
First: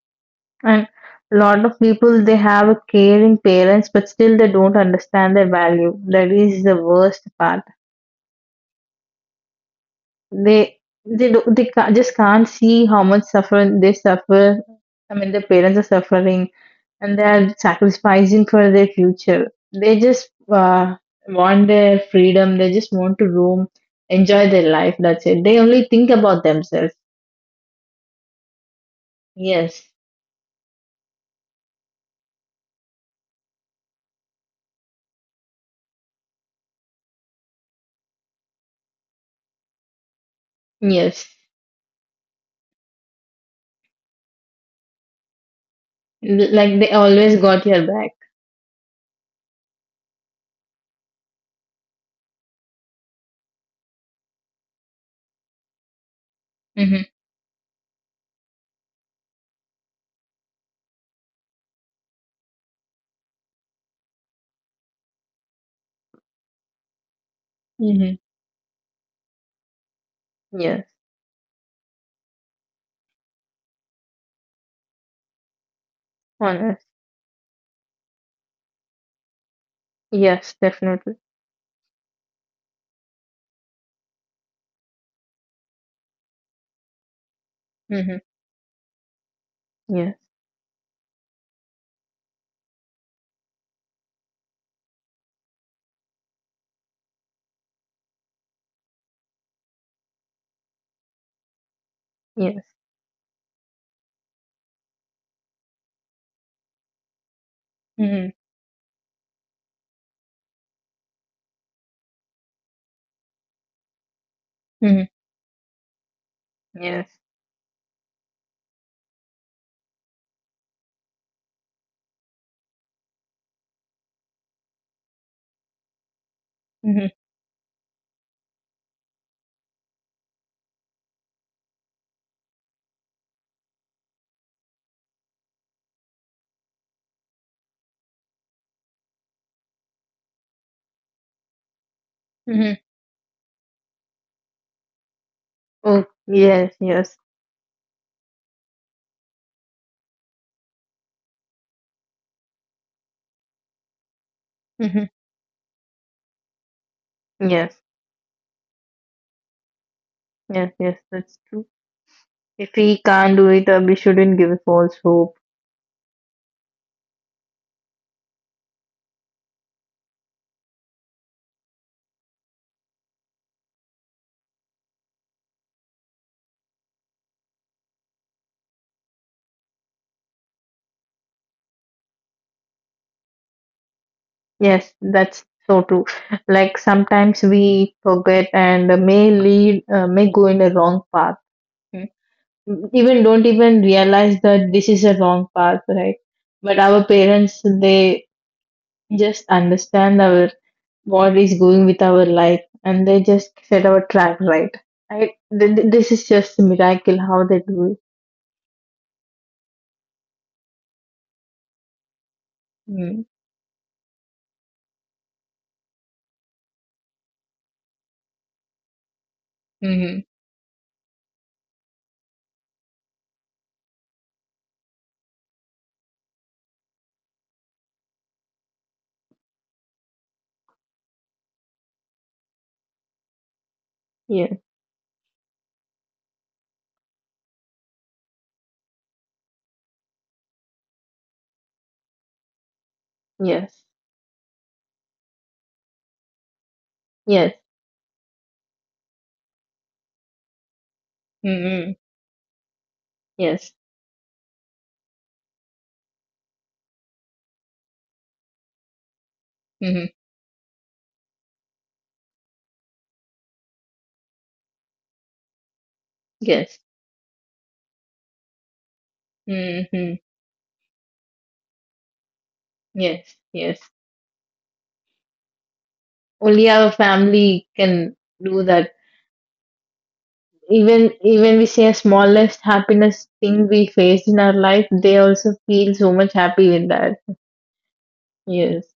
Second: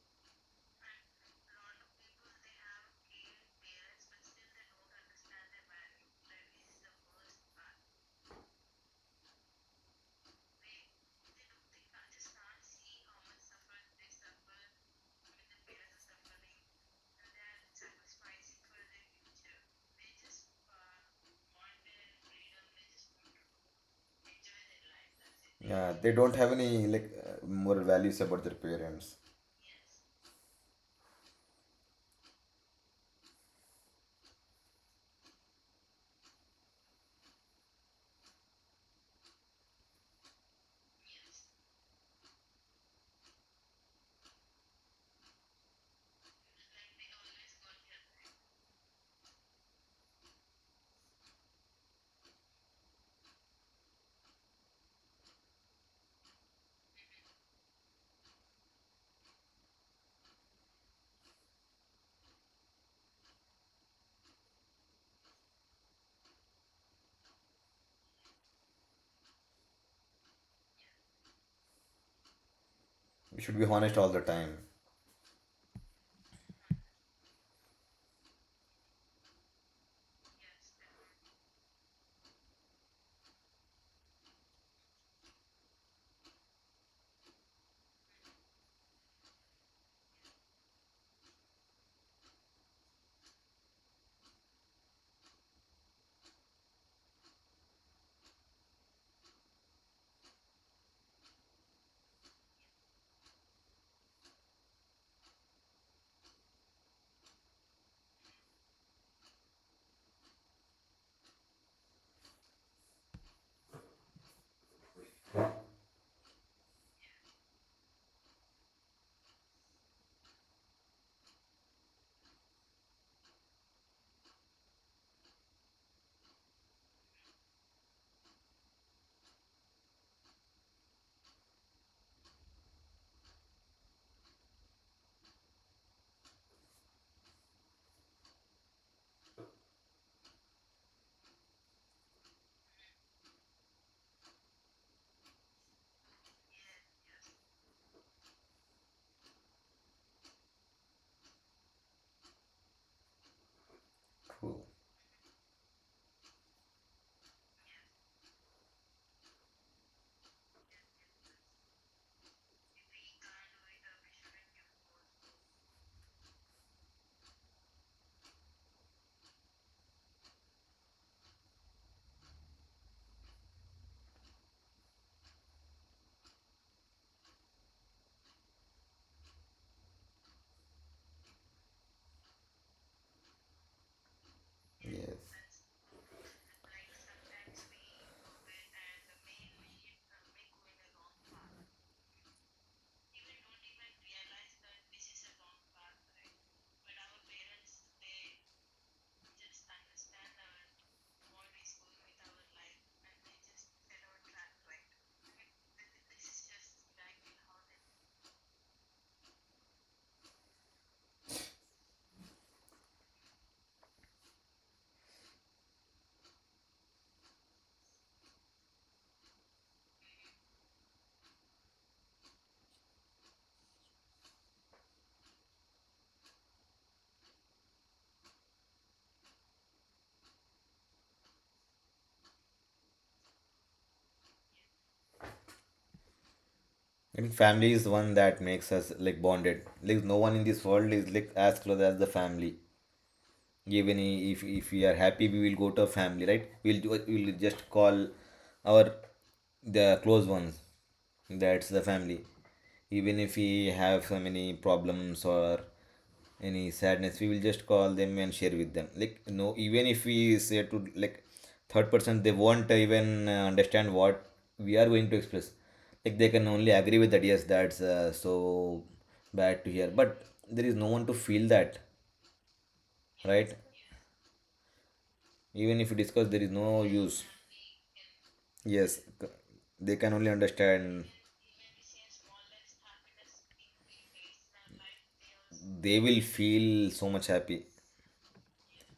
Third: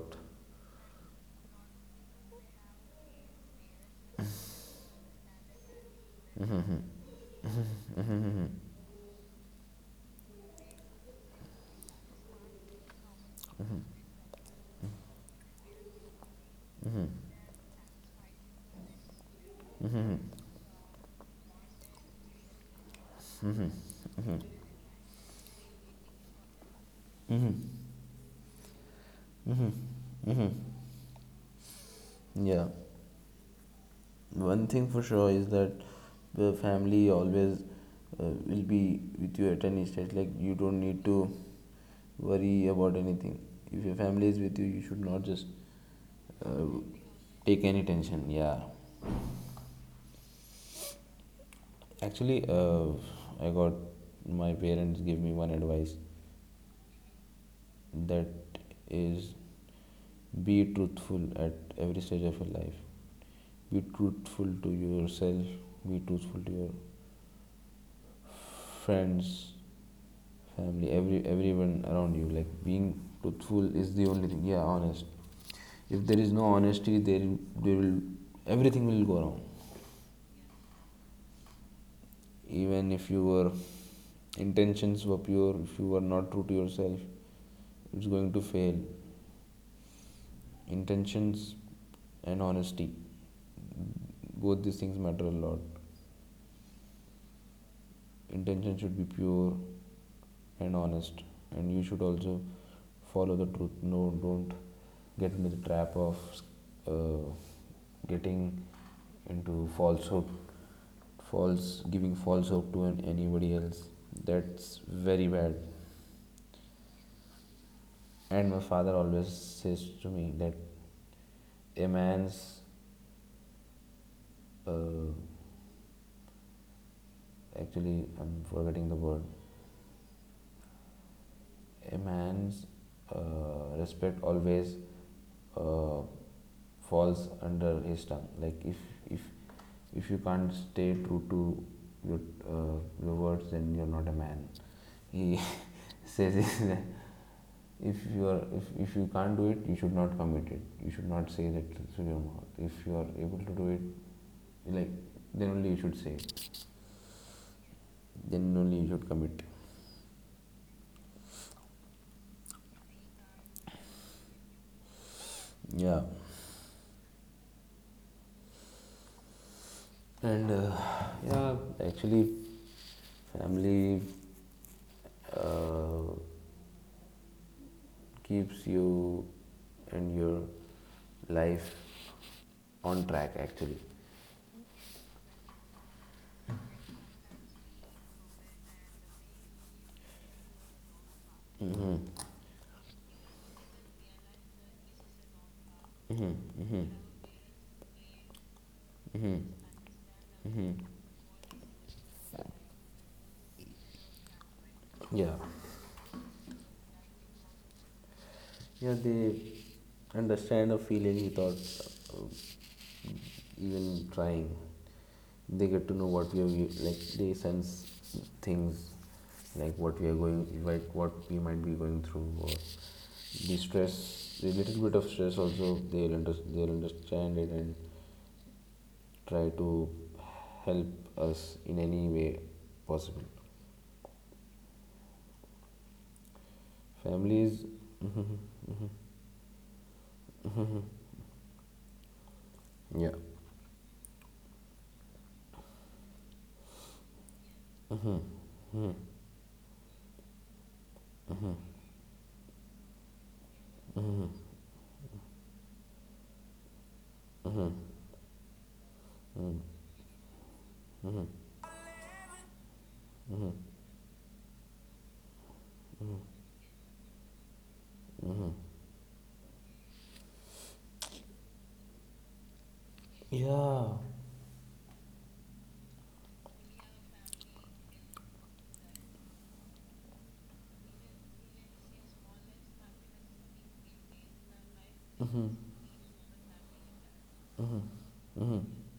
And a lot of people they have a caring parents, but still they don't understand their value. That is the worst part. They they do, just can't see how much suffering they suffer. I mean, their parents are suffering, and they are sacrificing for their future. They just want their freedom. They just want to roam, enjoy their life. That's it. They only
Yeah,
think
they don't
about
have any,
themselves.
like, moral values about their parents.
Yes,
yeah. One thing for sure is that the family always will be with you at any stage. Like you don't need
yes.
to worry about anything. If your family is with you, you should not just uh,
Like they always
take
got
any
your back.
tension. Yeah. Actually, I got, my parents give me one advice
Mm-hmm.
that is be truthful at every stage of your life. Be truthful to yourself. Be truthful to your
Mm-hmm.
friends,
Yes.
family, every, everyone around you. Like, being
We should be
truthful is
honest
the
all the
only thing.
time.
Yeah, honest. If there is no
Honest.
honesty, there will, everything will go wrong.
Yes, definitely.
Even if your intentions were pure, if you were not true to yourself, it's
Mm-hmm.
going to fail.
Yes,
Intentions and honesty, both these things matter a lot. Intention should be pure and honest, and you should also
yes.
follow the truth. No, don't get into the trap of, uh,
Mm-hmm.
getting into falsehood, false, giving false hope to anybody else, that's
Mm-hmm.
very bad.
Yes.
And my father always says to me that a man's, uh,
Mm-hmm.
actually I'm forgetting the word, a man's, uh, respect always, uh, falls under his tongue. Like if if you can't stay true to your,
Mm-hmm.
uh, your words, he
Oh,
(laughs) says is
yes,
that
yes.
if you are, if you can't do it, you should not commit it, you should not say that through your mouth. If you are able to do it,
True.
like,
Mm-hmm.
then only you should say,
Yes,
then only you should commit.
yes, yes. That's true. If we can't do it, we shouldn't give false hope.
Yeah. And, yeah, actually family, uh, keeps you and your life on track, actually.
Yes, that's
Yes.
so true. Like sometimes we forget and may go in a wrong path.
Hmm.
Mm. Even don't even realize that this is a wrong path, right? But our parents, they just understand our what is going with our life, and they just set our track right. I,
Yeah.
this is just a miracle how they do it.
Yeah, they understand a feeling without
Mm.
even trying. They get to know what we are, like they sense things, like what we are
Mm-hmm.
going, like what we might be going through, or the stress, the little bit of stress also they'll, under, they'll understand it and try to help us in any way possible.
Yeah.
I think
Families,
family is the one
mhm,
that makes
mhm.
us like bonded. Like, no one in this world is like as close as the family.
Yeah.
Yes.
Even, if we are happy, we will go to our family, right? We'll
Yes.
just call our the close ones. That's the
Mm-hmm.
family. Even if we
Yes.
have so many problems or any sadness, we will just call them and share with them. Like, no, even if
Mm-hmm.
we say to, like, third person, they won't even understand what we are going to express. Like,
Mhm,
they can only
Yes.
agree with that. Yes, that's, so
mhm.
bad to hear,
Mm-hmm.
but there is no one to feel that,
Yes.
right?
Yes.
Yeah.
Even if you discuss, there is
Only
no
our
use.
family can do that.
Yes, they can only understand.
Even we say a smallest happiness thing we face in our life, they also feel
They
so
will
much happy with
feel so
that.
much happy.
Mhm.
Yes.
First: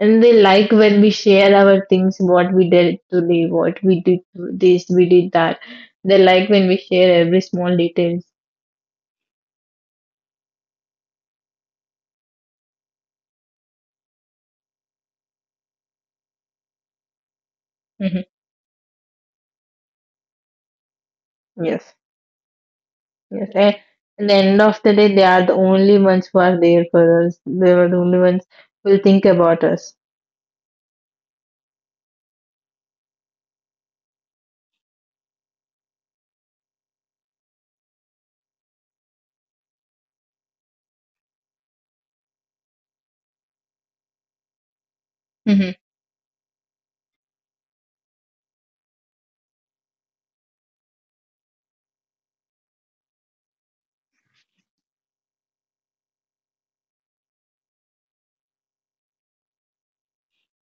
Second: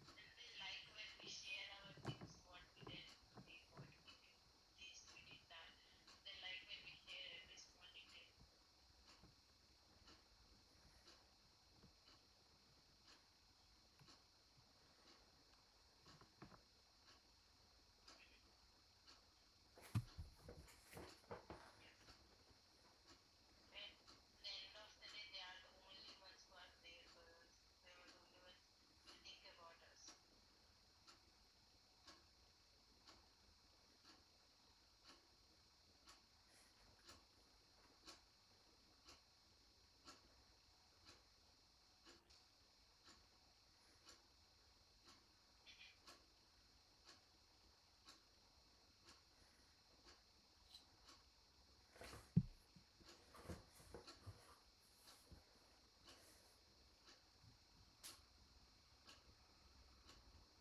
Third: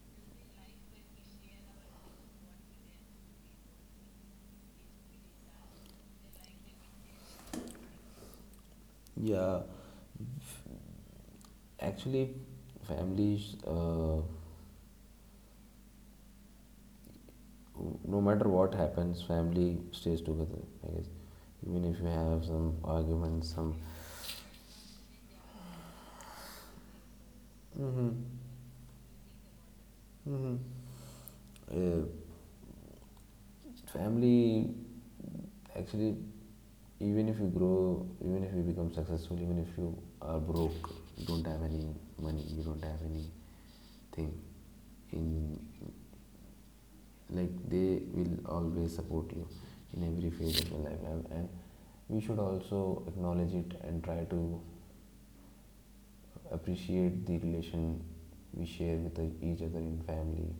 And they like when we share our things, what we did today, what we did this, we did that. They like when we share every small details.
Yeah. Actually, families, no
Mhm.
matter what happens, family stays together, I guess, even
Yes,
if you have some
yes.
arguments, some,
And at the end of the day, they are the only ones who are there for us. They are the only ones who will think about us.
mhm, uh, family, actually, even if you grow, even if you become successful, even if you are broke, you don't have any money, you don't have anything in,
Mhm.
like, they will always support you in every phase of your life. And we should also acknowledge it and try to appreciate the relation we share with each other in family.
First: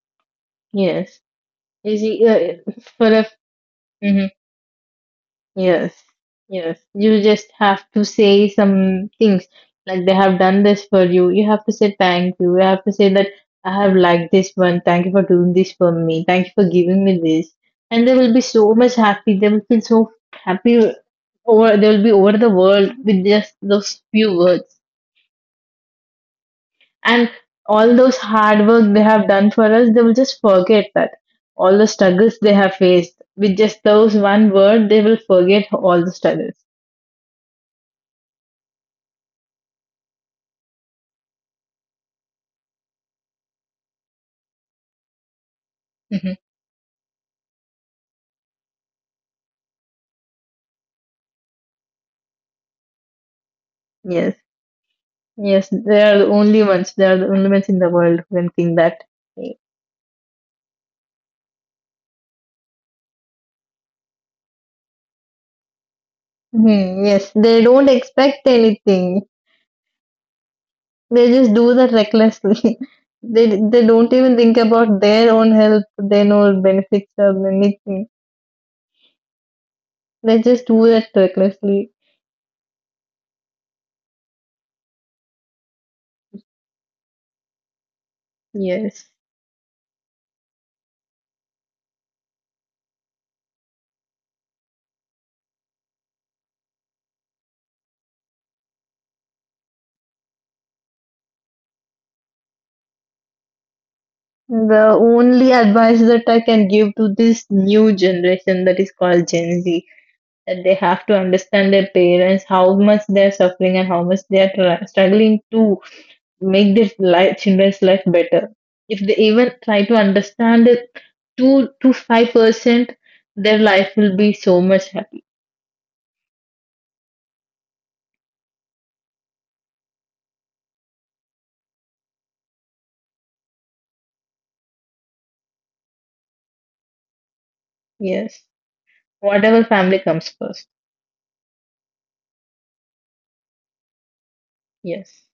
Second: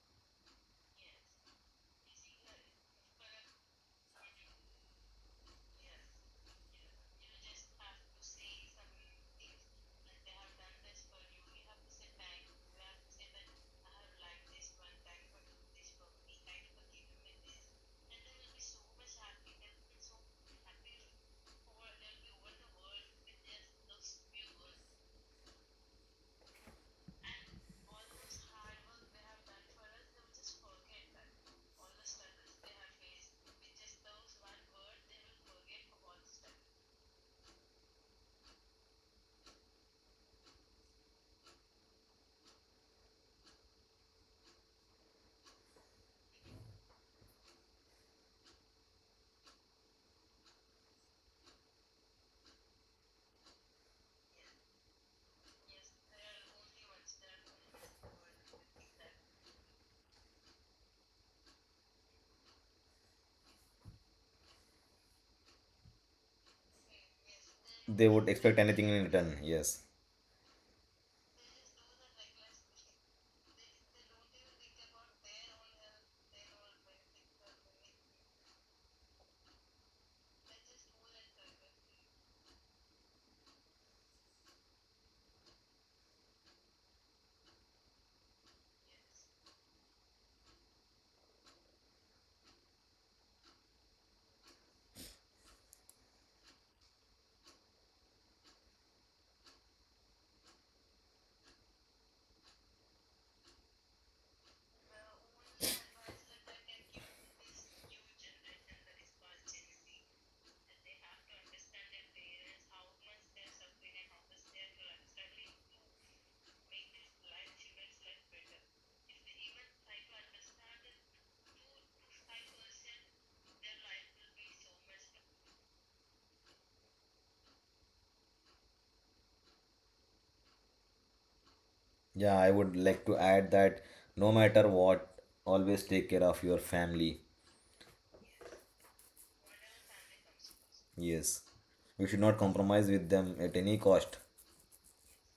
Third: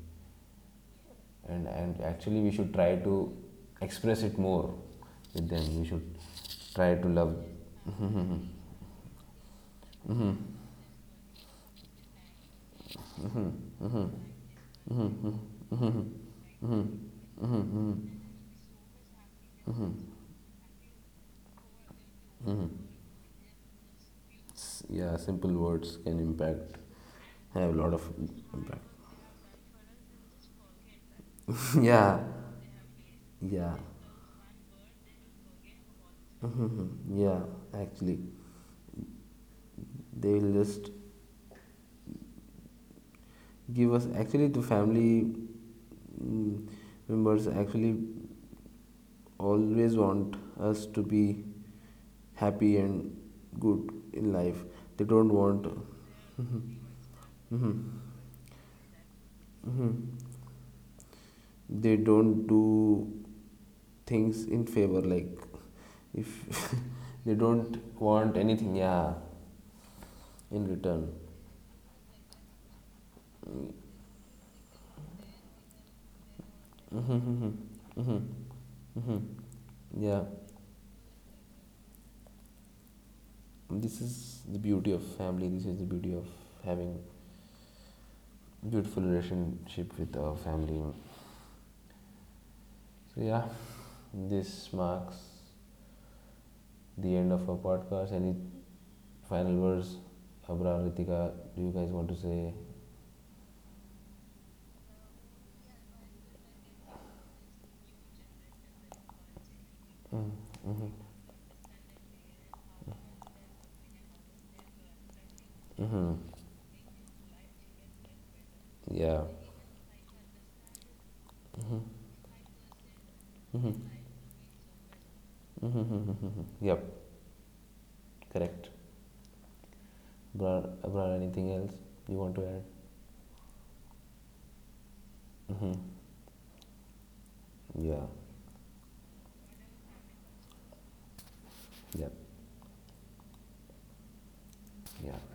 Yes.
and
You
and
see,
actually we should try
(laughs) for
to
a.
express it more with them, we
Yes,
should
yes.
try to
You
love.
just have to say some things like they have done this for you. You have to say thank you. You have to say that I have liked this one. Thank you for doing this for me. Thank you for giving me this. And they will be so much happy. They will feel so happy, over they will be over the world with just those few words.
Yeah, simple words can impact,
And
have a lot
all
of
those hard
impact.
work they have done for us, they will just forget that. All
(laughs)
the
Yeah.
struggles they have faced with
Yeah.
just those one word, they will forget all the struggles.
(laughs) Yeah, actually they will just give us, actually, the family,
(laughs)
mm, members, actually, always want us to be happy and good in
Yes,
life. They don't want.
yes, they are the only ones. They are the only ones in the
Mhm,
world who can think that.
mhm. They don't do things in favor. Like if
Mhm.
(laughs) they
Yes, they
don't
don't
They would
want
expect
expect
anything,
anything in
yeah,
anything.
return. Yes.
in return.
They just do that recklessly. (laughs) They don't even think about their own health, their own benefits or anything. They just do that recklessly.
This is the beauty of family. This is the beauty of having beautiful
Yes.
relationship with our family. So yeah, this marks the end of our podcast, and final words, Abrar, Ritika, do you guys want to say?
The only advice that I can give to this new generation that is called Gen Z, that they have to understand their parents, how much they are suffering and how much they are struggling to make their life, children's life better. If they
Yeah.
even try to understand it 2 to 5%, their life will be so much happy.
Mhm. Yep. Correct. Abrar, Abrar, anything else you want
Yeah,
to
I
add?
would like to add that no matter what,
Hmm.
always take care of your family.
Yeah.
Yes. Whatever family comes first.
Yes. We
Yep.
should not compromise with them at any cost.
Yeah.
Yes.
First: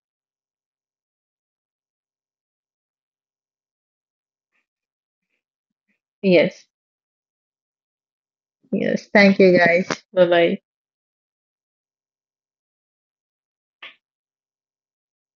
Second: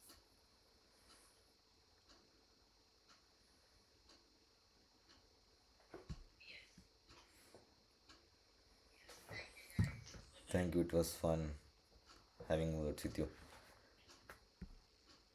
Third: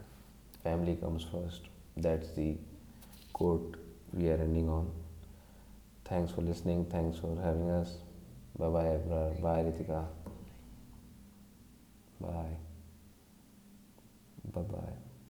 Family comes first. That's the quote we are ending on. Thanks for
Yes.
listening. Thanks for having us. Bye bye,
Yes. Thank
Abrar.
you
Bye,
guys.
Ritika.
Bye bye.
Thank you. It was fun
Bye.
having words with you.
Bye bye.